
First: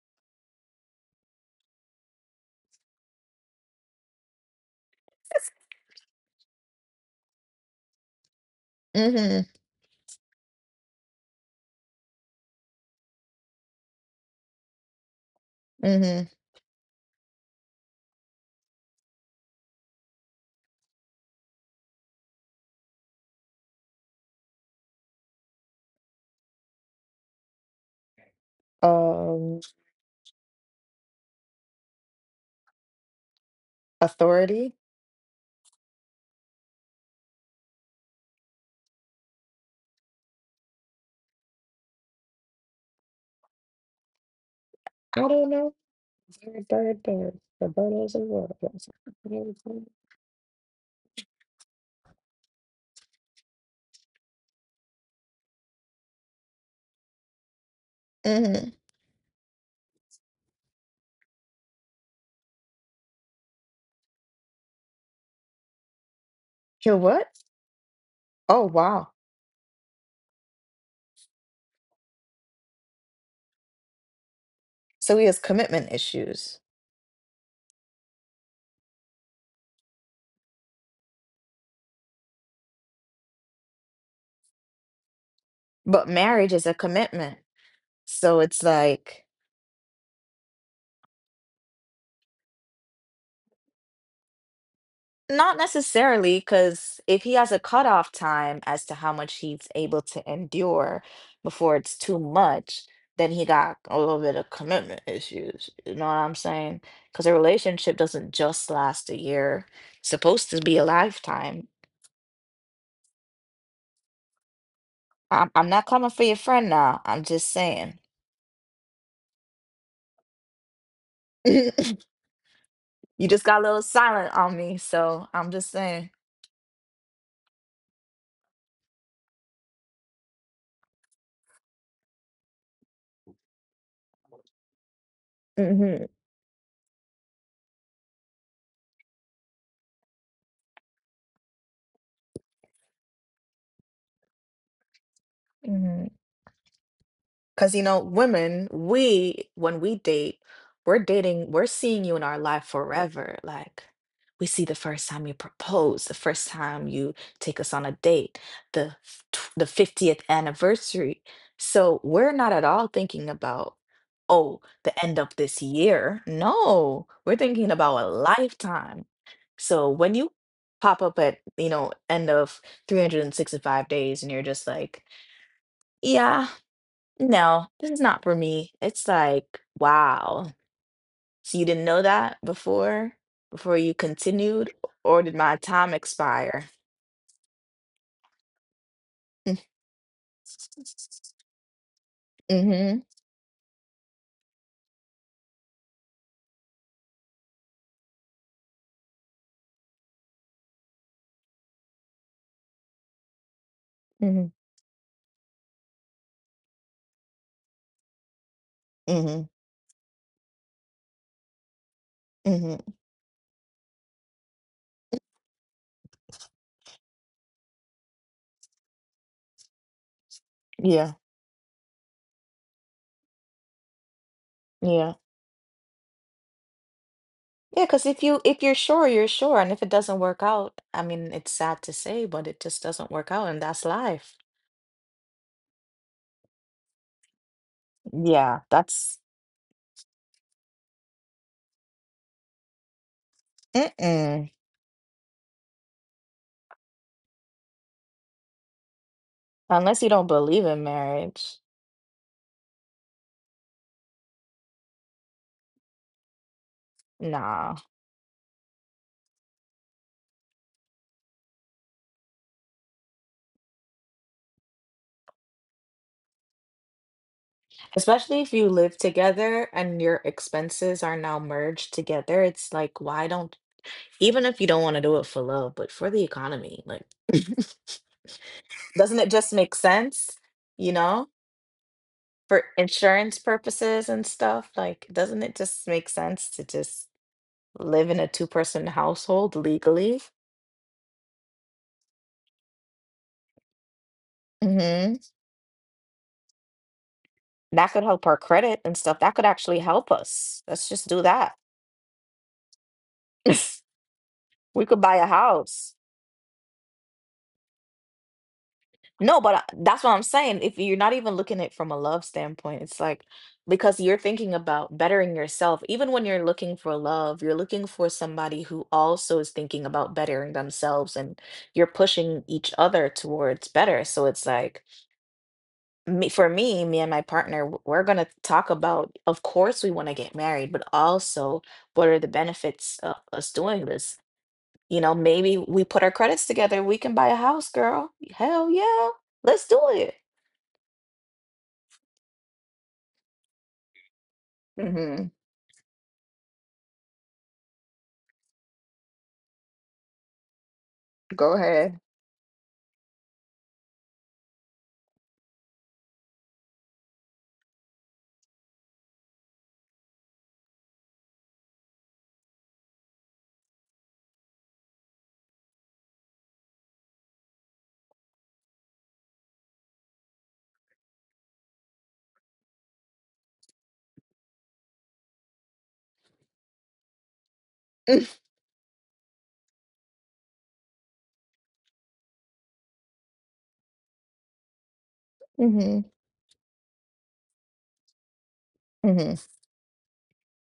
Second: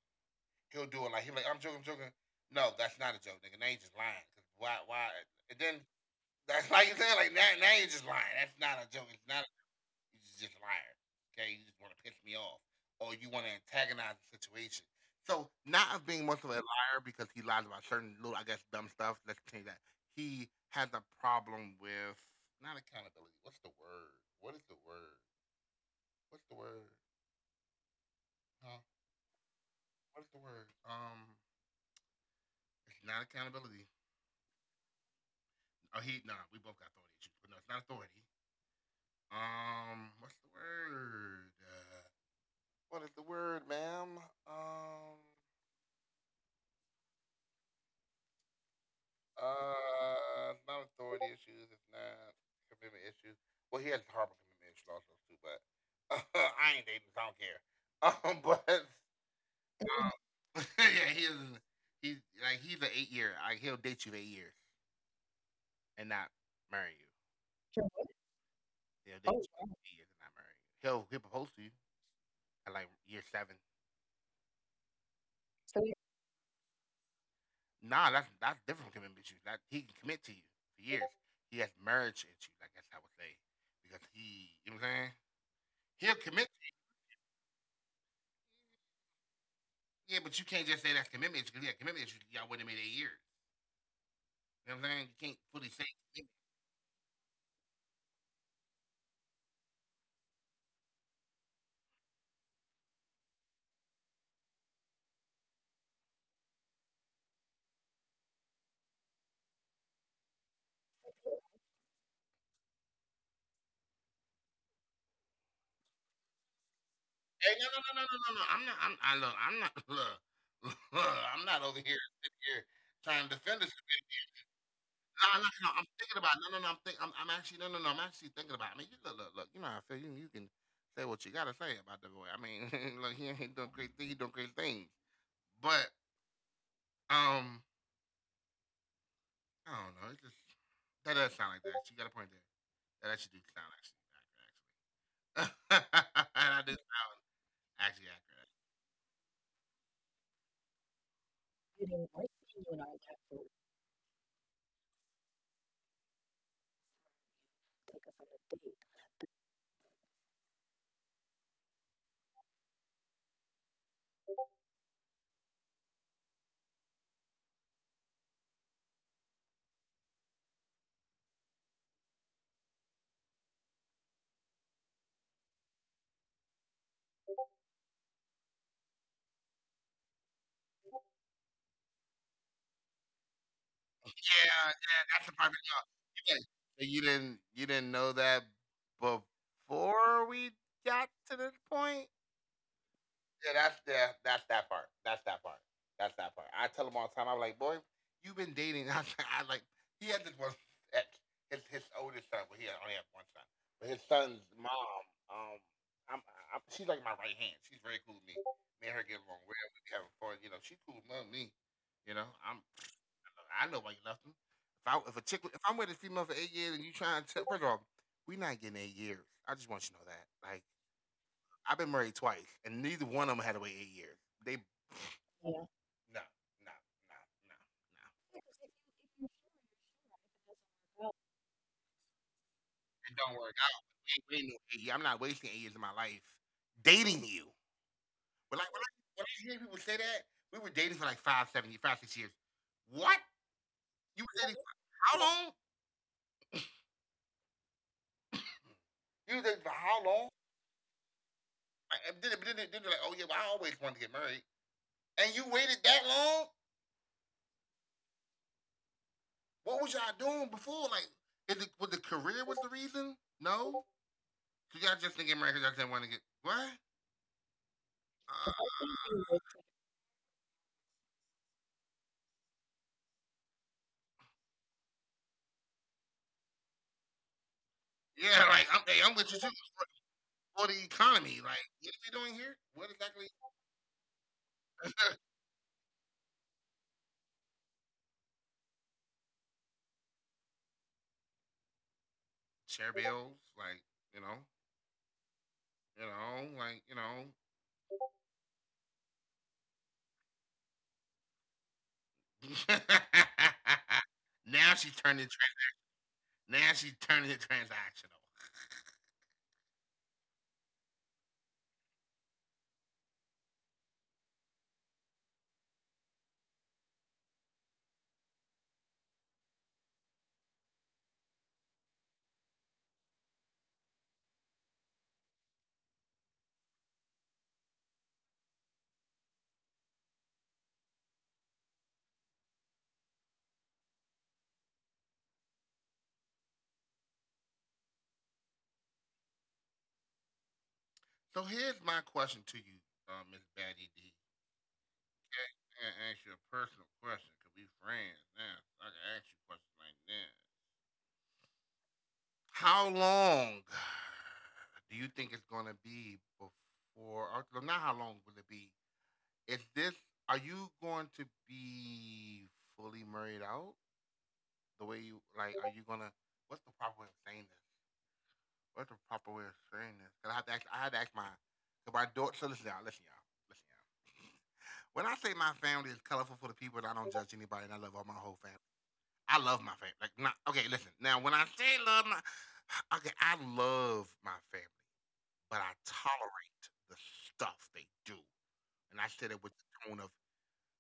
Speaker 2: He'll do it like he'll be like, I'm joking, I'm joking. No, that's not a joke, nigga. Now you just lying. 'Cause why? And then that's like you saying like, now you're just lying. That's not a joke. It's not.
Speaker 1: Mm-hmm.
Speaker 2: You just a liar. Okay, you just want to piss me off, or you want to antagonize the situation. So, not of being
Speaker 1: Mm-hmm.
Speaker 2: much of a liar, because he lies about certain little, I guess, dumb stuff. Let's change that. He has a problem with, not accountability. What's the word? What is the word? What's the word? Huh?
Speaker 1: Um,
Speaker 2: What is the word? It's not accountability.
Speaker 1: authority?
Speaker 2: Oh, he, no, we both got authority issues, but no, it's not authority. What's the word? What is the word, ma'am? Um,
Speaker 1: I don't know. Bird, bird, bird. The bird is a word.
Speaker 2: It's not authority issues. It's not commitment issues. Well, he has horrible commitment issues also too, but I ain't dating, so I don't care. But
Speaker 1: Mm-hmm.
Speaker 2: yeah, he is. He's like, he's an 8 year. Like he'll date you for 8 years and not marry you.
Speaker 1: He'll what?
Speaker 2: True. He'll date
Speaker 1: Oh
Speaker 2: Oh, you for
Speaker 1: wow.
Speaker 2: wow. 8 years and not marry you. He'll propose to you at like year 7.
Speaker 1: So he
Speaker 2: so
Speaker 1: has
Speaker 2: you-
Speaker 1: commitment issues.
Speaker 2: Nah, that's different from commitment issues. That he can commit to you for years. He has marriage issues, I guess I would say, because he, you know what I'm saying?
Speaker 1: But
Speaker 2: He'll
Speaker 1: marriage
Speaker 2: commit.
Speaker 1: is a commitment. So it's like
Speaker 2: Yeah, but you can't just say that's commitment because, yeah, commitment issues y'all wouldn't have made 8 years. You know what I'm saying? You can't
Speaker 1: not
Speaker 2: fully say. Commitment.
Speaker 1: necessarily, because if he has a cutoff time as to how much he's able to endure before it's too much, then he got a little bit of commitment issues. You know what I'm saying? Because a relationship doesn't just last a year, it's supposed to be a lifetime. I'm not coming for your friend now. I'm just
Speaker 2: Hey, no, no,
Speaker 1: saying.
Speaker 2: no, no, no, no, no. I'm not. I'm. I look. I'm not. Look, I'm not over here sitting here trying
Speaker 1: You
Speaker 2: to
Speaker 1: just
Speaker 2: defend
Speaker 1: got a
Speaker 2: this.
Speaker 1: little silent on me, so
Speaker 2: No, no,
Speaker 1: I'm
Speaker 2: no.
Speaker 1: just
Speaker 2: I'm
Speaker 1: saying.
Speaker 2: thinking about. No, no, no. I'm think. I'm actually. No, no, no. I'm actually thinking about. I mean, you look. You know how I feel. You can say what you gotta say about the boy. I mean, look, he ain't doing great things. He doing great things. But
Speaker 1: Hmm.
Speaker 2: um, I don't know. It just, that does sound like that. You got a point there. That actually do sound actually. Accurate,
Speaker 1: Hmm.
Speaker 2: that does sound
Speaker 1: Because, you know,
Speaker 2: actually accurate.
Speaker 1: women, when we date, we're dating, we're
Speaker 2: You
Speaker 1: seeing
Speaker 2: didn't
Speaker 1: you in
Speaker 2: like
Speaker 1: our
Speaker 2: when you
Speaker 1: life
Speaker 2: and I got
Speaker 1: forever.
Speaker 2: to
Speaker 1: Like, we see the first time you propose, the first time you take us on a
Speaker 2: take us on
Speaker 1: date,
Speaker 2: a date.
Speaker 1: the 50th anniversary. So we're not at all thinking about, oh, the end of this year. No, we're thinking about a lifetime. So when you pop up at, you know, end of 365 days and you're just like, yeah. No, this is not for me. It's like, wow. So you didn't know that before you
Speaker 2: Yeah,
Speaker 1: continued,
Speaker 2: yeah,
Speaker 1: or
Speaker 2: that's the
Speaker 1: did
Speaker 2: part. That-
Speaker 1: my
Speaker 2: No,
Speaker 1: time
Speaker 2: you didn't,
Speaker 1: expire?
Speaker 2: you didn't know that before we got to this point.
Speaker 1: Mm-hmm.
Speaker 2: Yeah, that's that part. That's that part. I tell him all the time. I'm like, boy, you've been dating. I like, he had this one ex, his oldest son. Well, only had one son, but his son's
Speaker 1: Mm-hmm.
Speaker 2: mom. Um, I'm, I'm, she's like my right hand. She's very cool with me. Me and her get along
Speaker 1: Mm-hmm.
Speaker 2: well. We be having fun. You know, she cool with me. You know, I'm.
Speaker 1: Mm-hmm.
Speaker 2: I know why you left him. If a chick, if I'm with a female for 8 years and you trying to tell, first of all, we not getting 8 years. I just want you to know that. Like,
Speaker 1: Yeah.
Speaker 2: I've been married twice, and neither one of them had to wait 8 years. They. Yeah.
Speaker 1: Yeah.
Speaker 2: no, no, no,
Speaker 1: Yeah, because if
Speaker 2: no,
Speaker 1: you if you're sure, you're sure. And if it doesn't work out, I
Speaker 2: no.
Speaker 1: mean, it's sad to say, but it just doesn't
Speaker 2: It
Speaker 1: work
Speaker 2: don't
Speaker 1: out,
Speaker 2: work
Speaker 1: and
Speaker 2: out.
Speaker 1: that's
Speaker 2: We ain't
Speaker 1: life.
Speaker 2: waiting no 8 years. I'm not wasting 8 years of my life dating you. But
Speaker 1: Yeah,
Speaker 2: like
Speaker 1: that's
Speaker 2: when I hear people say that, we were dating for like 5, 7 years, 5, 6 years. What? You were
Speaker 1: mm-mm.
Speaker 2: dating for how long? You were dating for how
Speaker 1: Unless you don't
Speaker 2: long?
Speaker 1: believe in marriage.
Speaker 2: Like, and then, but then, then they're like, oh yeah, well, I always wanted to get married, and you waited that long?
Speaker 1: Nah.
Speaker 2: What was y'all doing before? Like, was the career was the reason? No, cause y'all just thinking right because y'all didn't want to get what?
Speaker 1: Especially if you live together and your expenses are now merged together, it's like, why don't, even if you don't want to do it for love, but for the economy, like,
Speaker 2: Yeah, like hey, I'm
Speaker 1: doesn't it
Speaker 2: with you too.
Speaker 1: just make sense,
Speaker 2: For the
Speaker 1: you know,
Speaker 2: economy, like what are we doing here?
Speaker 1: for
Speaker 2: What exactly?
Speaker 1: insurance purposes and stuff? Like, doesn't it just make sense to just live in a two-person household legally?
Speaker 2: Chair bills, like you know,
Speaker 1: Hmm.
Speaker 2: you know.
Speaker 1: That could help our credit and stuff. That could actually help us. Let's just do that.
Speaker 2: Now
Speaker 1: We
Speaker 2: she's
Speaker 1: could buy a
Speaker 2: turning.
Speaker 1: house.
Speaker 2: Now she's turning it transactional.
Speaker 1: No, but that's what I'm saying. If you're not even looking at it from a love standpoint, it's like because you're thinking about bettering yourself. Even when you're looking for love, you're looking for somebody who also is thinking about bettering themselves and you're pushing each other towards better. So it's like me and my partner, we're going to talk about, of course, we want to get married, but also what are the benefits of us doing this? You know, maybe we put our credits together, we can buy a house, girl. Hell yeah. Let's do it.
Speaker 2: So here's my question to you, Miss Batty D.
Speaker 1: Mhm.
Speaker 2: Can I can ask you a personal question. Cause we friends now. So I can ask you questions like that.
Speaker 1: Go ahead.
Speaker 2: How long do you think it's going to be before, or no, not how long will it be? Is this, are you going to be fully married out the way you, like, are you going to, what's the proper way of saying this? What's the proper way of saying this? Cause I had to ask my, because my daughter, so listen y'all, listen y'all, listen y'all. When I say my family is colorful for the people, and I don't judge anybody, and I love all my whole family. I love my family. Like, not, okay, listen. Now, when I say love my, okay, I love my family. But I
Speaker 1: Mhm.
Speaker 2: tolerate the stuff they do. And I said
Speaker 1: Mhm.
Speaker 2: it with the tone of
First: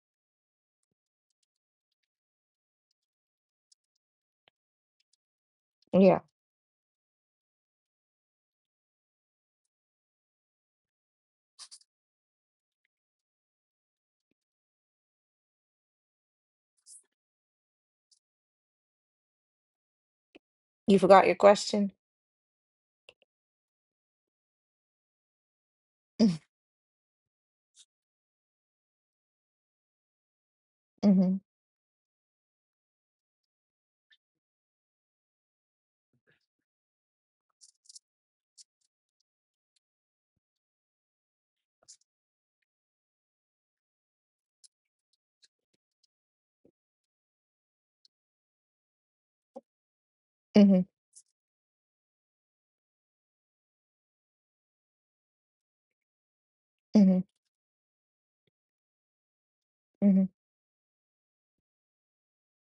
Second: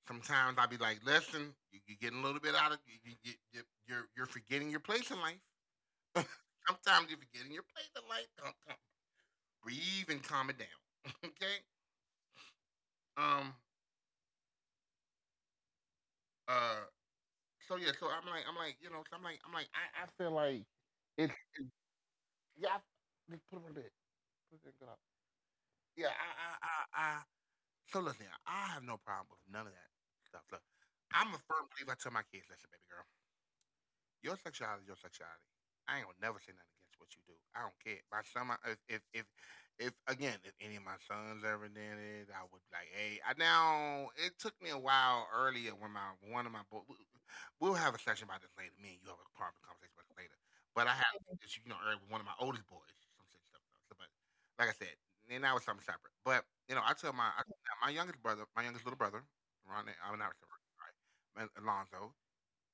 Speaker 2: sometimes I'd be like, listen, you, you're getting a little bit out of you, you, you, you- you're forgetting your place in life.
Speaker 1: Yeah.
Speaker 2: Sometimes you're forgetting your place in life. Come, come. Breathe and calm it down. Okay. Um. Uh. So yeah. So so I feel like
Speaker 1: You forgot
Speaker 2: it's,
Speaker 1: your
Speaker 2: it's
Speaker 1: question?
Speaker 2: yeah. Just put it on the bed. Put it in, good up. Yeah. I,
Speaker 1: Mhm.
Speaker 2: I, I, So listen, here, I have no problem with none of that stuff. Look, I'm
Speaker 1: Mhm.
Speaker 2: a firm believer. I tell my kids, listen, baby girl, your sexuality, is your sexuality. I ain't gonna never say nothing against what you do. I don't care. If, if if if again, if any of my sons ever did it, I would be like, hey. I now it took me a while earlier when my one of my boys. We'll have a session about this later. Me and you have a private conversation about this later.
Speaker 1: Mhm.
Speaker 2: But I had this, you know, earlier with one of my oldest boys, some shit stuff. So, but like I said, and that was something separate. But you know, tell my youngest brother, my youngest little brother, Ron, I'm
Speaker 1: Mhm.
Speaker 2: not sorry, Alonzo.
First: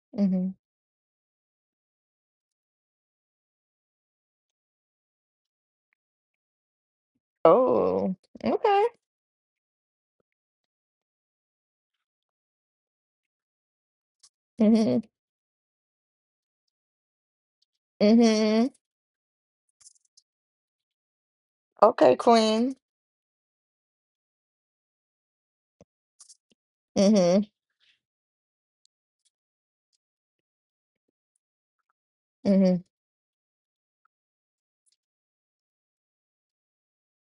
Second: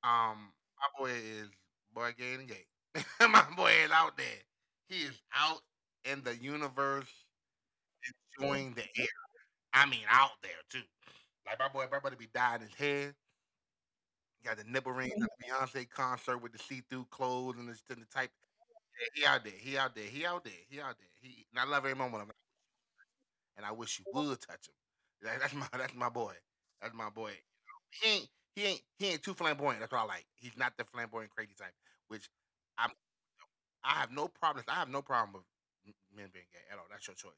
Speaker 2: Um,
Speaker 1: Mhm.
Speaker 2: my boy is boy gay and gay. My boy is out there. He is out in the universe
Speaker 1: Oh.
Speaker 2: enjoying the
Speaker 1: Okay.
Speaker 2: air. I mean, out there too. Like my boy, my brother be dying his head. He got the nipple
Speaker 1: Mhm.
Speaker 2: ring at the Beyonce concert with the see-through clothes and the type.
Speaker 1: Mhm.
Speaker 2: Yeah, he out there. He out there. He out there. He out there. He. And I love every
Speaker 1: Okay,
Speaker 2: moment of him.
Speaker 1: Queen.
Speaker 2: And I wish you would touch him. That's my. That's my boy. That's my boy.
Speaker 1: Mhm.
Speaker 2: He ain't. He ain't too flamboyant. That's what I like. He's not the flamboyant crazy type. Which
Speaker 1: Mhm.
Speaker 2: i I have no problem. I have no problem with men being gay at all. That's your choice.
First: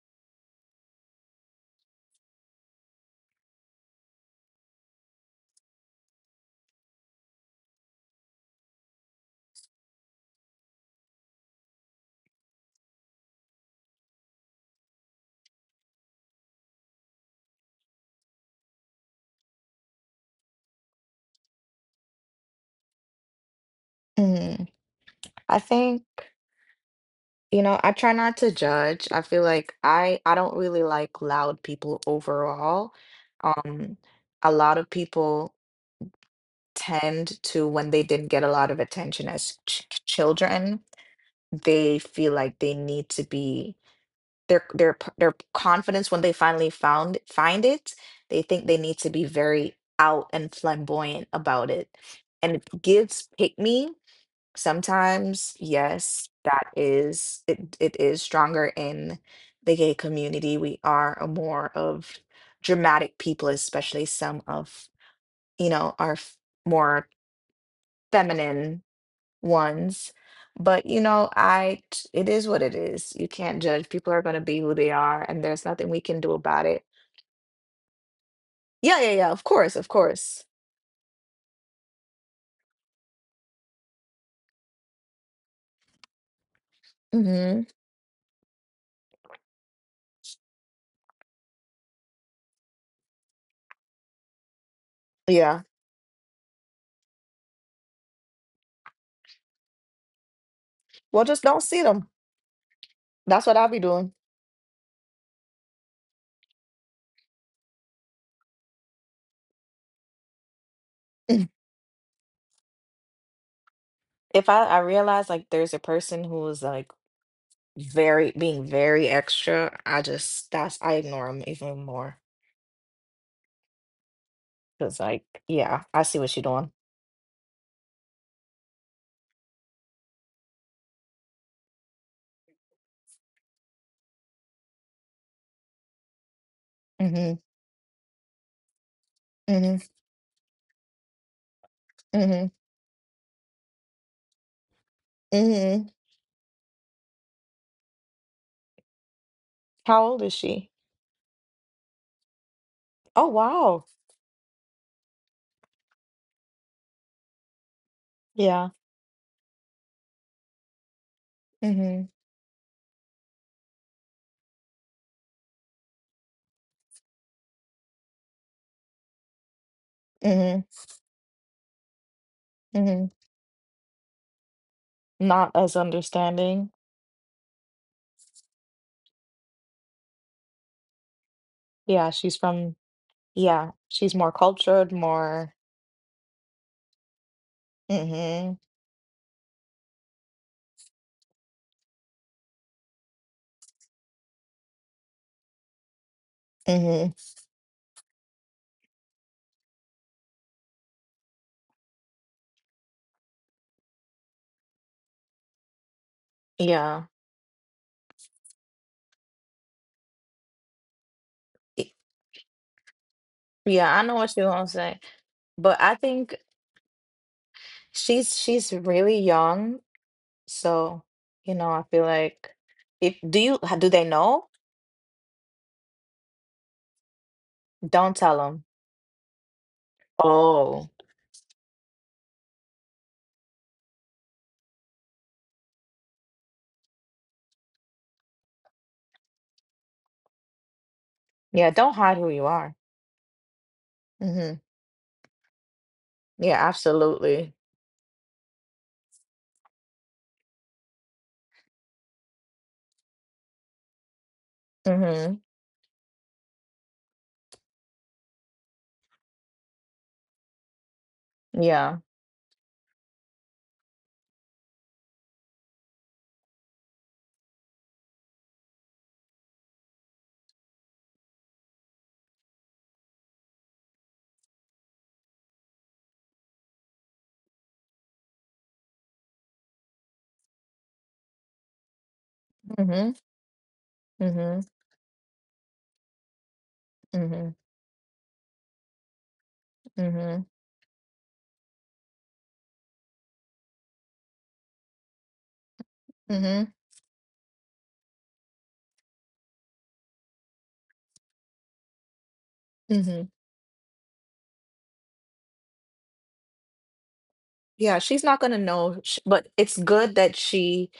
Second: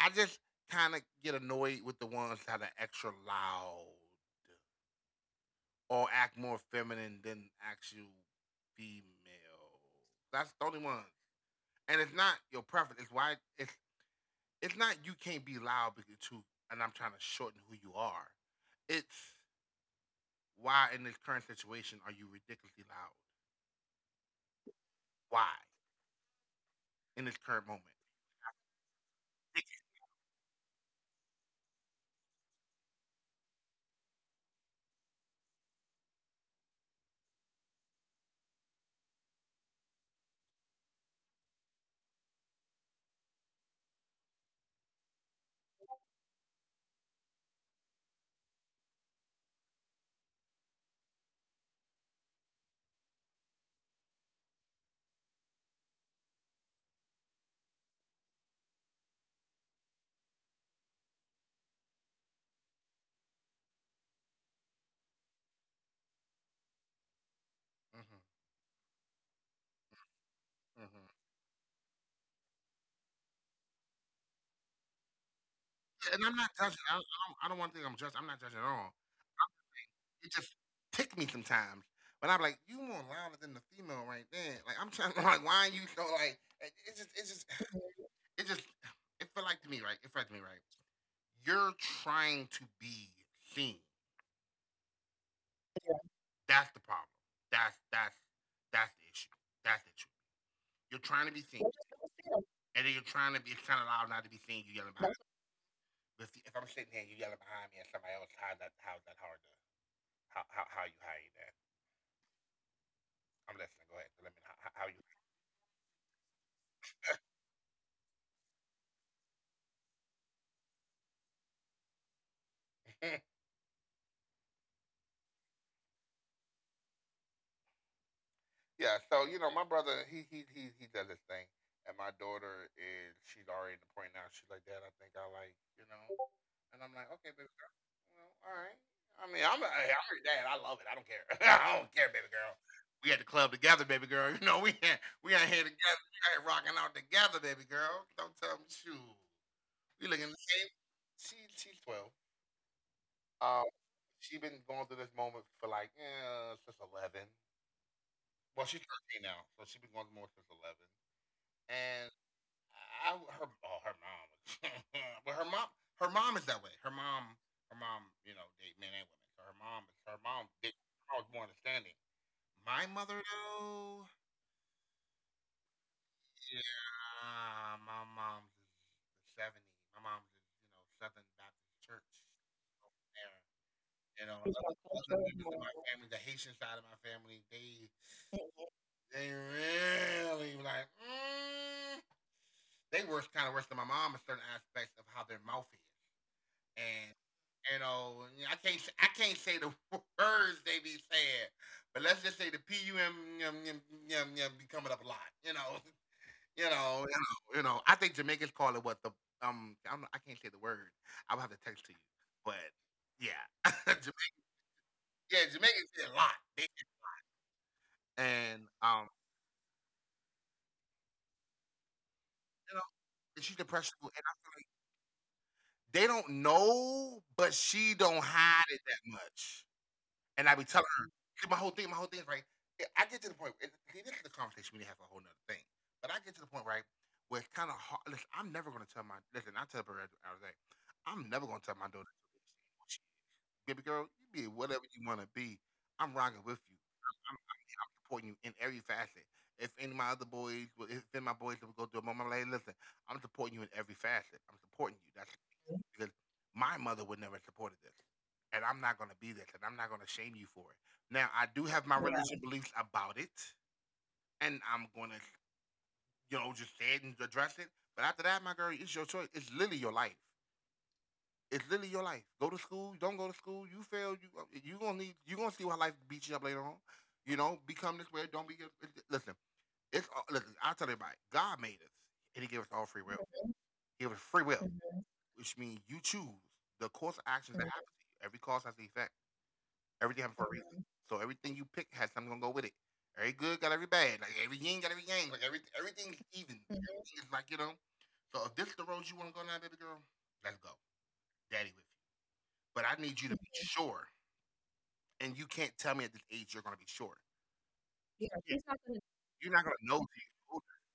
Speaker 2: I just kind of get annoyed with the ones that are extra loud or act more feminine than actual female. That's the only one. And it's not your preference. It's why it's not you can't be loud because too. And I'm trying to shorten who you are. It's why in this current situation are you ridiculously loud?
Speaker 1: Mhm. I
Speaker 2: Why
Speaker 1: think
Speaker 2: in this
Speaker 1: you
Speaker 2: current
Speaker 1: know,
Speaker 2: moment?
Speaker 1: I try not to judge. I feel like I don't really like loud people overall. Um a lot of people tend to when they didn't get a lot of attention as children they feel like they need to be their confidence when they finally found find it they think they need to be very out and flamboyant about it and it gives pick me sometimes yes that is it, it is stronger in the gay community we are a more of dramatic people especially some of you know more
Speaker 2: Mm-hmm.
Speaker 1: feminine ones. But you
Speaker 2: Mm-hmm.
Speaker 1: know, it is what it is. You can't judge. People are going to be who they are, and there's nothing we
Speaker 2: Yeah,
Speaker 1: can
Speaker 2: and
Speaker 1: do
Speaker 2: I'm not
Speaker 1: about
Speaker 2: judging.
Speaker 1: it.
Speaker 2: I don't want to think I'm judging. I'm not judging at all.
Speaker 1: Yeah, yeah, yeah. Of course, of
Speaker 2: It
Speaker 1: course.
Speaker 2: just ticked me sometimes. But I'm like, you more louder than the female right there. Like I'm trying to like, why you so like? It's just, it just,
Speaker 1: Hmm.
Speaker 2: it just, it felt like to me, right? It felt like to me, right? You're trying to be seen.
Speaker 1: Yeah.
Speaker 2: That's the problem. That's that's that's the issue. That's the issue. You're
Speaker 1: Well,
Speaker 2: trying to
Speaker 1: just
Speaker 2: be
Speaker 1: don't
Speaker 2: seen,
Speaker 1: see them.
Speaker 2: and then you're trying to
Speaker 1: That's
Speaker 2: be
Speaker 1: what
Speaker 2: it's
Speaker 1: I'll be
Speaker 2: kind of loud
Speaker 1: doing.
Speaker 2: not to be seen. You yelling behind. If I'm sitting here, you yelling behind me, and somebody else, how that? How's that hard? How you that. I'm listening. Go ahead. Let me
Speaker 1: If
Speaker 2: know
Speaker 1: I
Speaker 2: how you.
Speaker 1: realize like there's a person who's like very being very extra, I just that's I ignore them even more because like yeah, I see what she's doing.
Speaker 2: Yeah. So you know, my brother, he does his thing, and my daughter is she's already at the point now. She's like, Dad, I think I like you know, and I'm like,
Speaker 1: Hmm.
Speaker 2: okay, baby, girl, you know, all right. I mean,
Speaker 1: Hmm.
Speaker 2: I'm your dad. I love it. I don't care. I don't care, baby
Speaker 1: Hmm.
Speaker 2: girl. We at the club together, baby girl. You know, we ain't, we out here together.
Speaker 1: Hmm.
Speaker 2: We out here rocking out together, baby girl. Don't tell me, shoot.
Speaker 1: How
Speaker 2: We
Speaker 1: old is
Speaker 2: looking the
Speaker 1: she?
Speaker 2: same. She's 12.
Speaker 1: Oh
Speaker 2: Um,
Speaker 1: wow.
Speaker 2: she been going through this moment for like since 11.
Speaker 1: Yeah.
Speaker 2: Well, she's 13 now, so she's been going through more since 11.
Speaker 1: Hmm.
Speaker 2: And her, oh, her mom, but her mom is that way. Her mom, you know, date men and women. So
Speaker 1: Hmm.
Speaker 2: her mom was more understanding. My
Speaker 1: Hmm.
Speaker 2: mother, though,
Speaker 1: Not as understanding.
Speaker 2: yeah, my mom's is the 70s. My mom's is you know Southern Baptist Church
Speaker 1: Yeah,
Speaker 2: over there.
Speaker 1: yeah, she's
Speaker 2: You
Speaker 1: more
Speaker 2: know, it's
Speaker 1: cultured,
Speaker 2: other like, okay, members of
Speaker 1: more.
Speaker 2: well, my family, the Haitian side of my family, they
Speaker 1: Hmm.
Speaker 2: Really like, mm, they were kind of worse than my mom in certain aspects of how their mouth is,
Speaker 1: Hmm.
Speaker 2: and you know, I can't say the words they be saying, but let's just say the pum yum yum yum yum be coming up a lot. You know, you
Speaker 1: Yeah.
Speaker 2: know, you know, you know. I think Jamaicans call it what the I can't say the word. I will have to text
Speaker 1: I-
Speaker 2: to you, but yeah,
Speaker 1: Yeah, I know what she
Speaker 2: Jamaica,
Speaker 1: wants to say,
Speaker 2: yeah,
Speaker 1: but I
Speaker 2: Jamaicans say a
Speaker 1: think
Speaker 2: lot,
Speaker 1: she's
Speaker 2: and
Speaker 1: really young, so you know, I feel like
Speaker 2: you know,
Speaker 1: if do
Speaker 2: and she's
Speaker 1: do they
Speaker 2: depressive, and
Speaker 1: know?
Speaker 2: I feel like they don't know, but she
Speaker 1: Don't tell
Speaker 2: don't
Speaker 1: them.
Speaker 2: hide it that much. And I be
Speaker 1: Oh,
Speaker 2: telling her, 'cause my whole thing is right. Yeah, I get to the point. And this is the conversation we need to have a whole nother thing. But I get to the point, right, where it's kind of hard. Listen, I'm never gonna tell my. Listen, I tell her every day, I'm never
Speaker 1: yeah,
Speaker 2: gonna
Speaker 1: don't
Speaker 2: tell my
Speaker 1: hide who
Speaker 2: daughter
Speaker 1: you are.
Speaker 2: baby girl, you
Speaker 1: Hmm.
Speaker 2: be whatever you want to be. I'm rocking
Speaker 1: Yeah,
Speaker 2: with you.
Speaker 1: absolutely.
Speaker 2: I'm supporting you in every facet. If any of my other if any of my boys would go through a moment, I'm like, hey, listen, I'm supporting you in every facet. I'm supporting you. That's
Speaker 1: Hmm.
Speaker 2: because my mother would never have supported this. And I'm not going to be this. And I'm not going to shame you for it. Now, I do have
Speaker 1: Yeah.
Speaker 2: my Right. religious beliefs about it. And I'm going to, you know, just say it and address it. But after that, my girl, it's your choice. It's literally your life. It's literally your life. Go to school. Don't go to school. You fail. You gonna need. You gonna see why life beats you up later on. You know, become this way. Don't be. Listen, it's listen. I tell everybody, God made us, and He gave us all free
Speaker 1: Hmm.
Speaker 2: will. He gave us free
Speaker 1: Hmm.
Speaker 2: will, Mhm, which means you choose the course of
Speaker 1: Hmm. Hmm.
Speaker 2: actions that mhm, happen to you. Every cause has an effect. Everything happens
Speaker 1: Hmm.
Speaker 2: for a reason. Mhm, so everything you pick has something gonna go with it. Every good got every bad. Like every yin got every yang. Like every everything's even.
Speaker 1: Hmm.
Speaker 2: Mhm. Everything is like you know. So if this is the road you want to go now, baby girl, let's go. Daddy with you but I
Speaker 1: Hmm.
Speaker 2: need you to be sure. And you can't tell me at this age you're going to be sure.
Speaker 1: Yeah, she's
Speaker 2: Yeah,
Speaker 1: not going to
Speaker 2: she's not
Speaker 1: know,
Speaker 2: gonna.
Speaker 1: sh- but
Speaker 2: You're not
Speaker 1: it's
Speaker 2: going to know
Speaker 1: good
Speaker 2: till
Speaker 1: that
Speaker 2: you're older.
Speaker 1: she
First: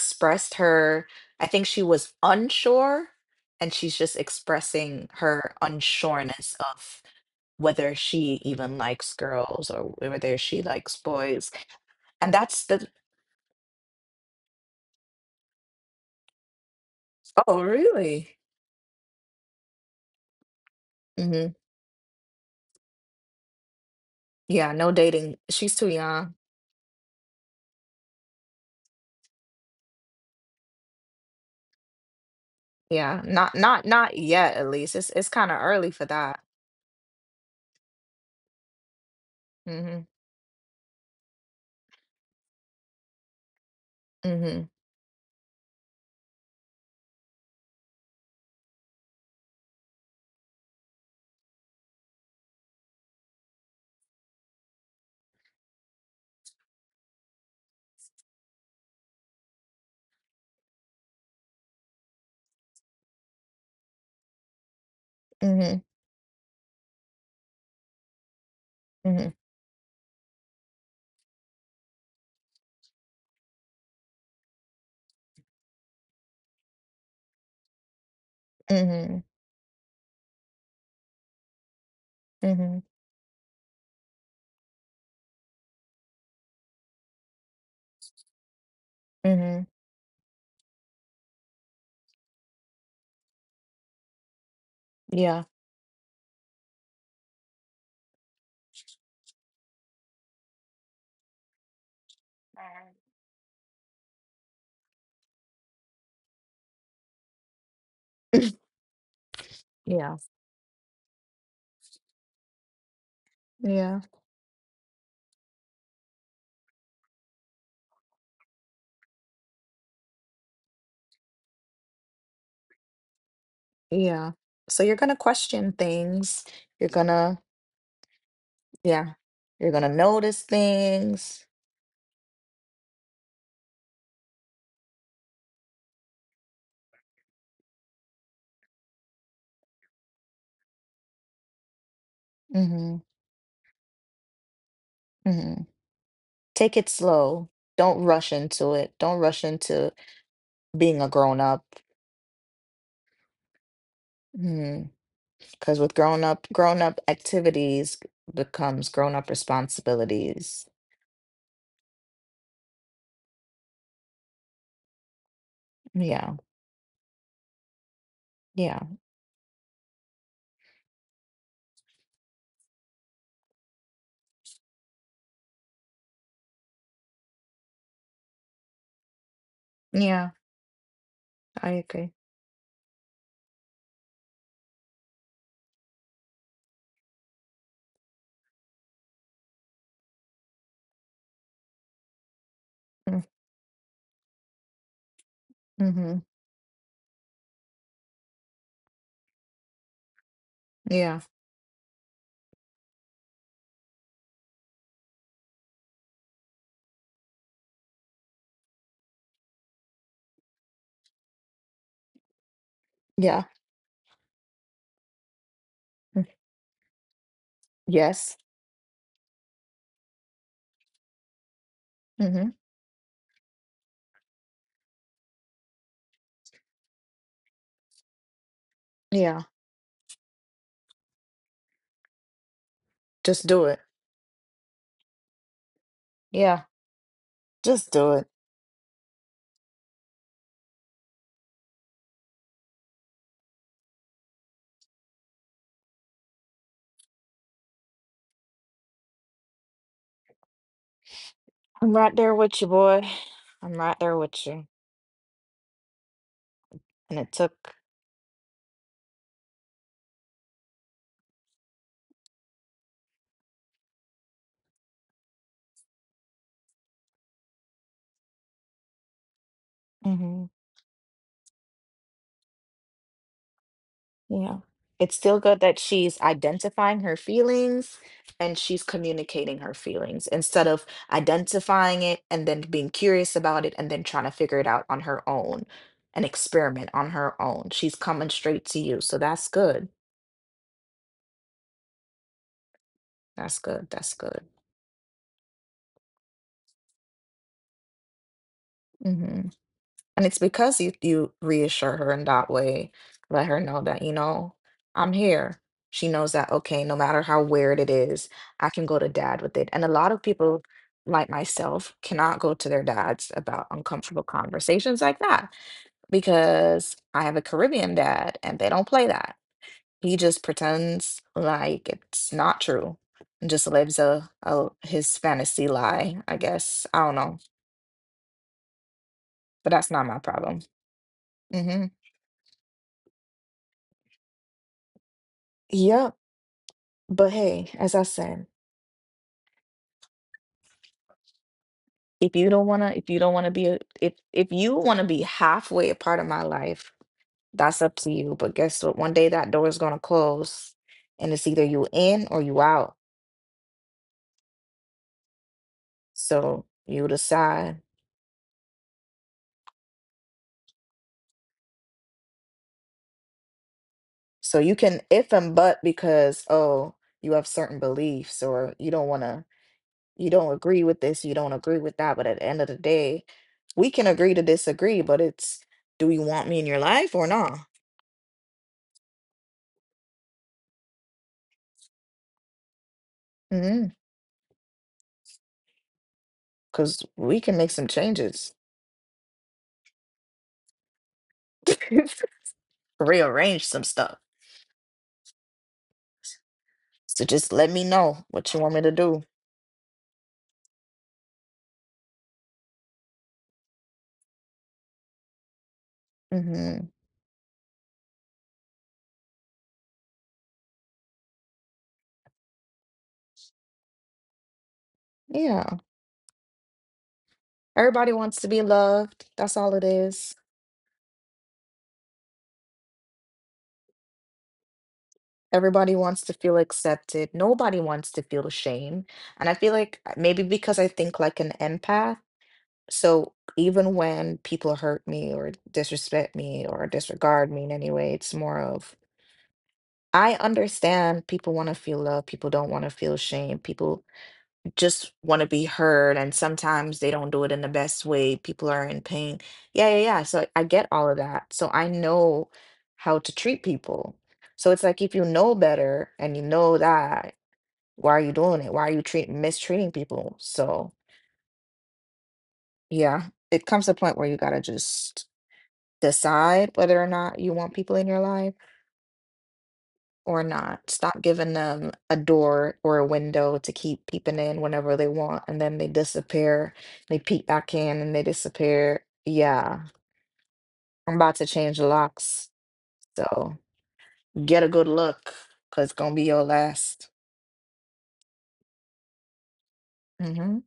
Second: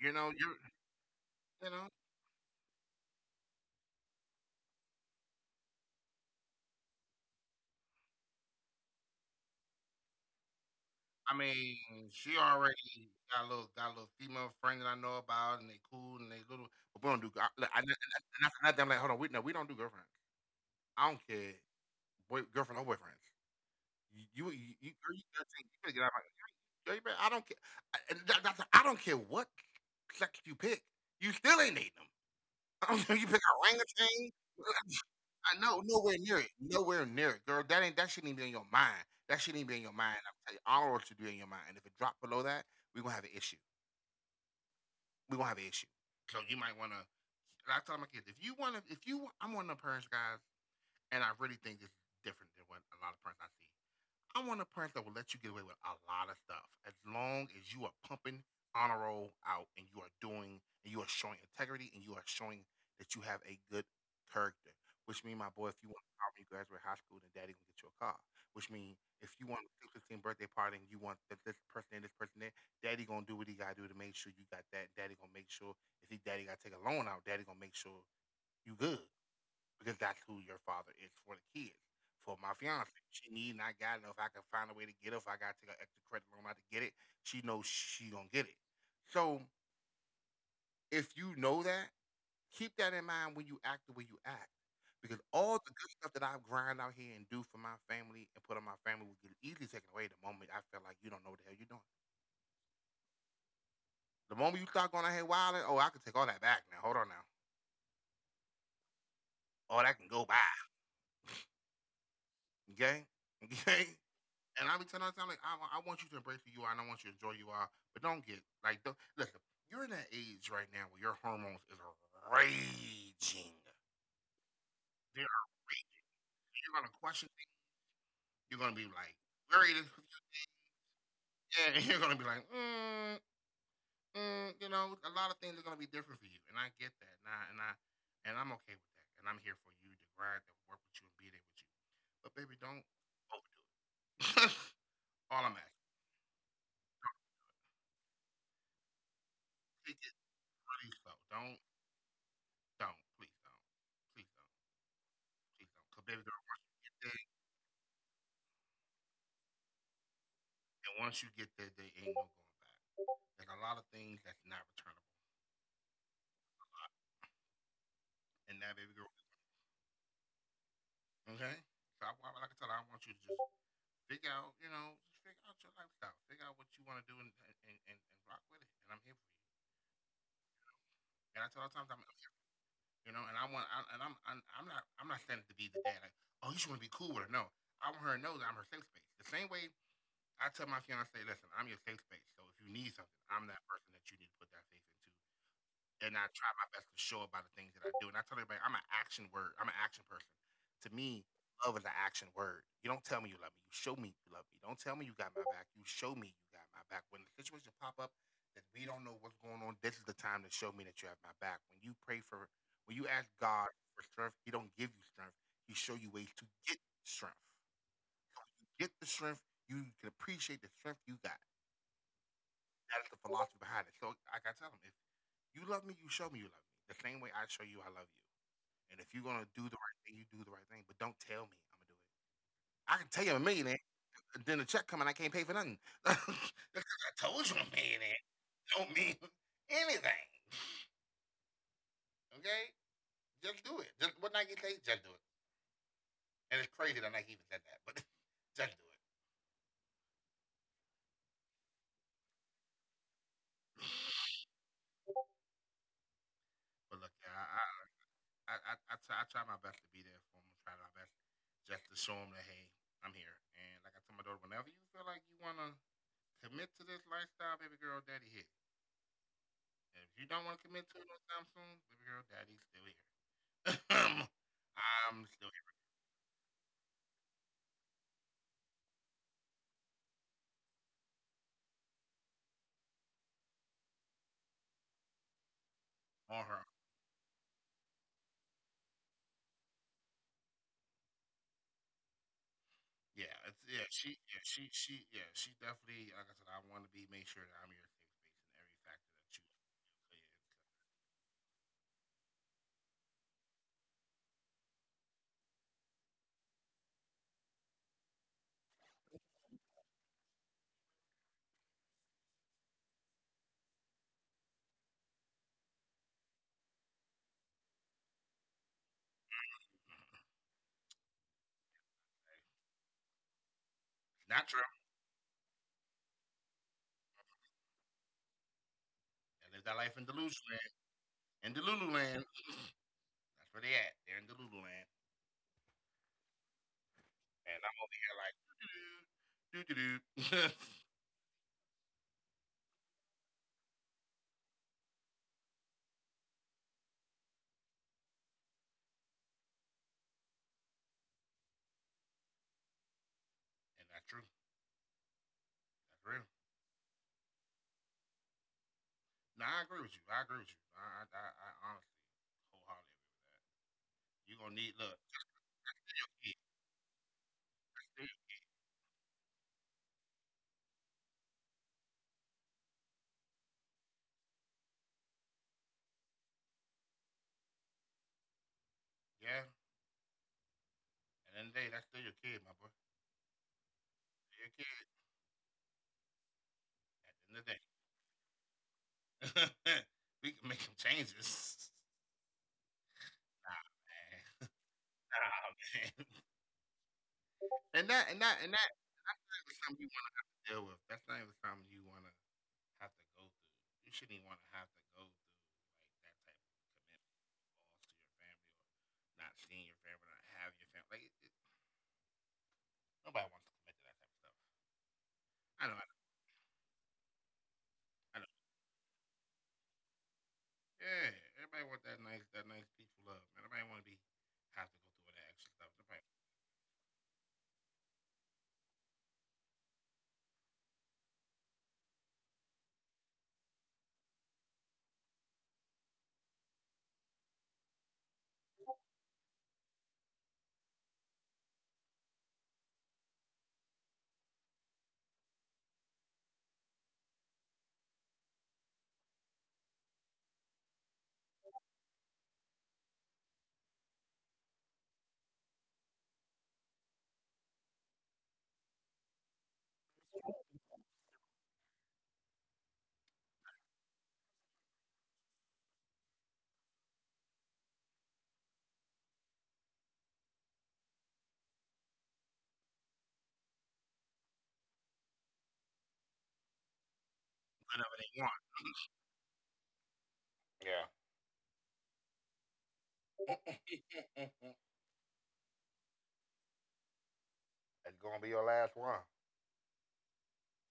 Speaker 2: You know, you're,
Speaker 1: her. I think
Speaker 2: you
Speaker 1: she
Speaker 2: know,
Speaker 1: was unsure, and she's just expressing her unsureness of whether she even likes girls or whether she likes
Speaker 2: I
Speaker 1: boys.
Speaker 2: mean,
Speaker 1: And
Speaker 2: she
Speaker 1: that's
Speaker 2: already
Speaker 1: the,
Speaker 2: got a little female friend that I know about, and they cool and they little. But we don't do,
Speaker 1: oh,
Speaker 2: look,
Speaker 1: really?
Speaker 2: I'm like, hold on, no, we don't do girlfriends. I don't care,
Speaker 1: Hmm.
Speaker 2: boy, girlfriend or boyfriend. You, you, you,
Speaker 1: Yeah,
Speaker 2: you,
Speaker 1: no
Speaker 2: girl, you,
Speaker 1: dating.
Speaker 2: 13, you
Speaker 1: She's too
Speaker 2: better get out of
Speaker 1: young.
Speaker 2: my, I don't care. I, and that, that's- I don't care what sex you pick. You still ain't need them. I don't care if
Speaker 1: Yeah,
Speaker 2: you pick a ring or
Speaker 1: not
Speaker 2: chain.
Speaker 1: yet, at least. It's kind
Speaker 2: I
Speaker 1: of
Speaker 2: know
Speaker 1: early for
Speaker 2: nowhere near
Speaker 1: that.
Speaker 2: it. Nowhere near it, girl. That shouldn't even be in your mind. That shouldn't even be in your
Speaker 1: Hmm.
Speaker 2: mind. I'm telling you, all work should be in your mind. And if it drop below that, we gonna have an issue.
Speaker 1: Hmm.
Speaker 2: We gonna have an issue. So you might wanna. And I tell my kids if you wanna, if you, I'm one of the parents, guys, and I really think this is different than what a lot of parents I see. I want a parent that will let you get away with a lot of stuff as long as you are pumping honor roll out and you are doing and you are showing integrity and you are showing that you have a good character. Which means, my boy, if
Speaker 1: Hmm.
Speaker 2: you want a car when you graduate high school, then daddy gonna get you a car. Which means,
Speaker 1: Hmm.
Speaker 2: if you want a 15th birthday party and you want this person and this person there, daddy gonna do what he gotta do to make sure you got that. Daddy gonna make sure if he daddy gotta take a loan out, daddy gonna make sure you
Speaker 1: Hmm.
Speaker 2: good,
Speaker 1: Hmm.
Speaker 2: because that's who your father is for the kids. For my
Speaker 1: Hmm.
Speaker 2: fiance, she need and I got it. If I can find a way to get it, if I got to take an extra credit loan out to get it, she knows she gonna get it. So
Speaker 1: Hmm.
Speaker 2: if you know that, keep that in mind when you act the way you act, because
Speaker 1: Yeah,
Speaker 2: all the good stuff that I grind out here and do for my family and put on my family will get easily taken away the moment I feel like you don't know what the hell you're doing. The moment you start going out here wilding, oh, I can take all that back now. Hold on now, all that can
Speaker 1: yeah.
Speaker 2: go by. Okay, okay.
Speaker 1: Yeah,
Speaker 2: And I be telling her, I'm like, I want you to embrace who you are and I want you to enjoy who you are, but don't get like, don't, listen, you're in that age right now where your hormones is raging.
Speaker 1: yeah. So you're gonna
Speaker 2: They are
Speaker 1: question
Speaker 2: raging.
Speaker 1: things.
Speaker 2: You're
Speaker 1: You're
Speaker 2: gonna question
Speaker 1: gonna,
Speaker 2: things. You're gonna be like,
Speaker 1: yeah,
Speaker 2: where,
Speaker 1: you're gonna notice things.
Speaker 2: yeah, you're gonna be like, you know, a lot of things are gonna be different for you, and I get that, and I'm okay with that, and I'm here for you to grind and work with you and be there with you, but baby, don't
Speaker 1: Hmm.
Speaker 2: overdo it. All I'm asking,
Speaker 1: Hmm. Take it slow. Don't rush into it. Don't rush
Speaker 2: take
Speaker 1: into
Speaker 2: it really
Speaker 1: being a
Speaker 2: slow.
Speaker 1: grown
Speaker 2: Don't
Speaker 1: up.
Speaker 2: Don't. Please don't. Please don't.
Speaker 1: Because
Speaker 2: Please don't.
Speaker 1: with
Speaker 2: Because baby girl, one
Speaker 1: grown up
Speaker 2: day,
Speaker 1: activities becomes grown up responsibilities.
Speaker 2: and once you get there, there ain't no going back. There's a lot of things that's not returnable.
Speaker 1: Yeah,
Speaker 2: And that
Speaker 1: yeah,
Speaker 2: baby girl, okay? So like I said, I want you to just figure out, you know, just figure out your lifestyle. Figure out what you want to do and, rock with it. And I'm here for you.
Speaker 1: yeah.
Speaker 2: And I tell her
Speaker 1: I
Speaker 2: sometimes I'm
Speaker 1: agree.
Speaker 2: here, you know, and I want, I, and I'm not standing to be the dad. Like, oh, you should want to be cool with her. No, I want her to know that I'm her safe space. The same way I tell my fiance, listen, I'm your safe space. So if you need something, I'm that person that you need to put that faith into. And
Speaker 1: Mm-hmm.
Speaker 2: I try my best to show about the things that I do. And I tell everybody, I'm an action word. I'm an action person. To me,
Speaker 1: Yeah,
Speaker 2: love is an action word. You don't tell me you love me. You show me you love me. Don't tell me you got my back. You show me you got my back. When the situation pop up that we don't know what's going on, this is the time to show me that you have my back. When you ask
Speaker 1: yeah.
Speaker 2: God for strength, He don't give you strength. He show you
Speaker 1: Mm.
Speaker 2: ways to get strength. So
Speaker 1: Yes.
Speaker 2: you get the strength, you can appreciate the strength you got.
Speaker 1: Hmm.
Speaker 2: That's the philosophy behind it. So like I tell them, if you love me, you show me you love me. The same way I show you I love you. And if you're
Speaker 1: Yeah.
Speaker 2: gonna do the right thing, you do the right thing. But don't tell me I'm gonna do it. I can tell you I'm
Speaker 1: Just
Speaker 2: a
Speaker 1: do it.
Speaker 2: millionaire, and then the check coming, I can't pay for nothing.
Speaker 1: Yeah.
Speaker 2: Because I told you I'm a
Speaker 1: Just do
Speaker 2: millionaire.
Speaker 1: it.
Speaker 2: Don't mean anything. Okay, just do it. Just what Nike say, just do it. And it's crazy that Nike even said that, but just do it.
Speaker 1: I'm right there with you, boy. I'm right there with you.
Speaker 2: But look,
Speaker 1: And
Speaker 2: yeah,
Speaker 1: it took,
Speaker 2: I try my best to be there for them. I try my best just to show them that hey, I'm here. And like I tell my daughter, whenever you feel like you want to commit to this lifestyle, baby girl, daddy here. If you don't
Speaker 1: hmm,
Speaker 2: want to commit to it no time soon, baby girl, daddy's still here.
Speaker 1: yeah. It's
Speaker 2: I'm
Speaker 1: still
Speaker 2: still
Speaker 1: good
Speaker 2: here
Speaker 1: that she's identifying her feelings and she's communicating her feelings instead of identifying it and then being curious about it and then trying to figure it out on her own and
Speaker 2: for her.
Speaker 1: experiment on her own. She's coming straight to you. So that's good.
Speaker 2: Yeah, it's
Speaker 1: That's
Speaker 2: yeah,
Speaker 1: good. That's good.
Speaker 2: she yeah, she definitely, like I said, I wanna be, make sure that I'm your safe space in every factor that you
Speaker 1: Mm-hmm.
Speaker 2: so, yeah,
Speaker 1: And it's because you reassure her in that way, let her know that, you know, I'm here. She knows that, okay, no matter how weird it is, I can go to dad with it. And a lot of people, like myself, cannot go to their dads about uncomfortable conversations like that because I have a Caribbean dad and they don't play that. He just pretends like it's
Speaker 2: it's,
Speaker 1: not true and just lives
Speaker 2: not true.
Speaker 1: a his fantasy lie, I guess. I don't know,
Speaker 2: They live
Speaker 1: but
Speaker 2: that
Speaker 1: that's
Speaker 2: life in
Speaker 1: not my
Speaker 2: delusion
Speaker 1: problem.
Speaker 2: land. In
Speaker 1: Hmm.
Speaker 2: Delulu land. That's where they at. They're in Delulu land.
Speaker 1: Yep. But
Speaker 2: And
Speaker 1: hey,
Speaker 2: I'm over
Speaker 1: as I
Speaker 2: here like,
Speaker 1: said,
Speaker 2: doo doo doo.
Speaker 1: if you don't wanna, if you wanna be halfway a part of my life, that's up to you. But guess what? One day that door is gonna close, and it's either you in or you out.
Speaker 2: And that's true. That's real.
Speaker 1: So you decide.
Speaker 2: No, I agree with you. I agree with you. Nah, honestly wholeheartedly agree with that. You're going to
Speaker 1: So
Speaker 2: need,
Speaker 1: you
Speaker 2: look,
Speaker 1: can
Speaker 2: that's
Speaker 1: if and but
Speaker 2: still your kid.
Speaker 1: because oh you have certain
Speaker 2: That's still your-
Speaker 1: beliefs or you don't wanna, you don't agree with this, you don't agree with that. But at the end of the day, we can agree to disagree. But it's do you want me in your life or not?
Speaker 2: yeah. At the end of the day, that's still your kid, my boy.
Speaker 1: Because
Speaker 2: Still your kid. At the end
Speaker 1: we
Speaker 2: of the
Speaker 1: can
Speaker 2: day,
Speaker 1: make some changes.
Speaker 2: we can make some changes. Nah,
Speaker 1: Rearrange some stuff.
Speaker 2: man. Nah, man.
Speaker 1: So just let
Speaker 2: And
Speaker 1: me
Speaker 2: that and
Speaker 1: know
Speaker 2: that and
Speaker 1: what you
Speaker 2: that
Speaker 1: want me to
Speaker 2: that's
Speaker 1: do.
Speaker 2: not even something you want to have to deal with. That's not even something you want to have to go through. You shouldn't even want to have to go through like that type of
Speaker 1: Hmm.
Speaker 2: commitment loss to your family or not seeing your family, not having your family. Nobody wants to commit to that type of stuff. I know.
Speaker 1: Yeah.
Speaker 2: I
Speaker 1: Everybody
Speaker 2: know. I know.
Speaker 1: wants to be loved. That's all it is.
Speaker 2: Yeah, everybody wants that nice peaceful love. Man, nobody want to be have to go through all that extra stuff.
Speaker 1: Everybody
Speaker 2: Nobody,
Speaker 1: wants to feel accepted. Nobody wants to feel shame. And I feel like maybe because I think like an empath. So even when people hurt me or disrespect me or disregard me in any way, it's more of I understand people want to feel love. People don't want to feel shame. People just want to be heard and sometimes they don't do it in the best way people are in pain yeah yeah yeah so I get all of that so I know how to treat people so it's like if you know better and you know that why are you doing it why are you treat mistreating people so yeah it comes to a point where you got to just decide whether or not you want people in your life or not. Stop giving them a door or a window to keep peeping in whenever they want, and then they disappear. They peep back
Speaker 2: whatever
Speaker 1: in
Speaker 2: they
Speaker 1: and they
Speaker 2: want.
Speaker 1: disappear. Yeah,
Speaker 2: Yeah.
Speaker 1: I'm about to change the locks,
Speaker 2: That's
Speaker 1: so get a good look, cause it's gonna be your last.
Speaker 2: gonna be your last one.
Speaker 1: Hmm.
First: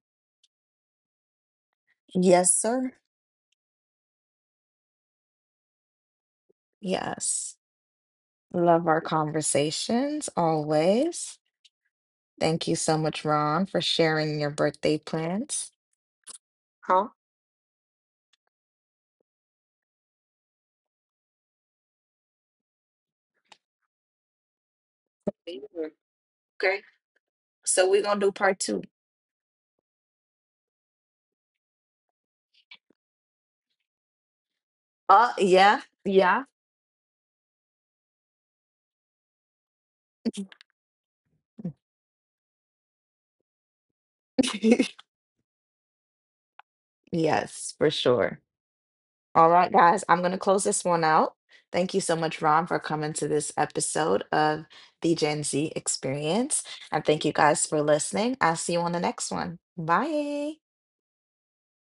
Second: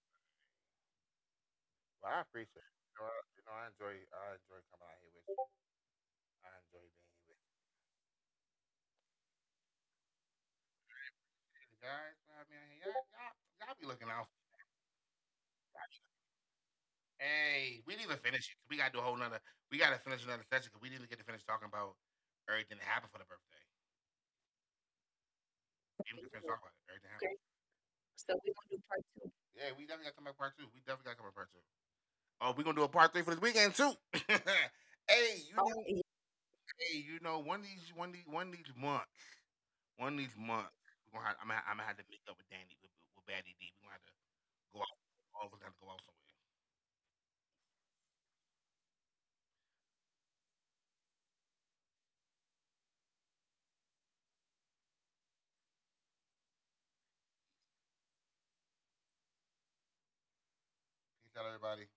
Speaker 2: Well, I
Speaker 1: Yes,
Speaker 2: appreciate it.
Speaker 1: sir.
Speaker 2: You know, I, you know, I enjoy coming out here with you. I enjoy being here with
Speaker 1: Yes.
Speaker 2: you.
Speaker 1: Love our conversations always.
Speaker 2: You guys. I
Speaker 1: Thank
Speaker 2: mean,
Speaker 1: you so much, Ron,
Speaker 2: y'all
Speaker 1: for
Speaker 2: be looking out.
Speaker 1: sharing your birthday plans. Huh?
Speaker 2: Hey, we didn't even finish it. We gotta do a whole nother. We gotta finish another session because we didn't get to finish talking about everything that happened for the birthday.
Speaker 1: Me neither.
Speaker 2: We didn't finish talking about
Speaker 1: Okay.
Speaker 2: it. Everything happened. Okay.
Speaker 1: So we're gonna do
Speaker 2: So
Speaker 1: part
Speaker 2: we're gonna
Speaker 1: two.
Speaker 2: do part two. Yeah, we definitely gotta come back part two. We definitely gotta come back part two. Oh, we are gonna do a part three for this weekend too. hey, you oh, know,
Speaker 1: Yeah,
Speaker 2: Oh, hey,
Speaker 1: yeah.
Speaker 2: you know, one of these months, one of these months, we're gonna have, I'm gonna have to meet up with Danny, with Baddie D. We're gonna have to go out. All of us gotta go out somewhere.
Speaker 1: Yes, for sure. All right, guys, I'm going to close this one out. Thank you so much, Ron, for coming to this episode of the Gen Z Experience. And thank you guys for listening. I'll see you on the next one. Bye.
Speaker 2: Peace out, everybody.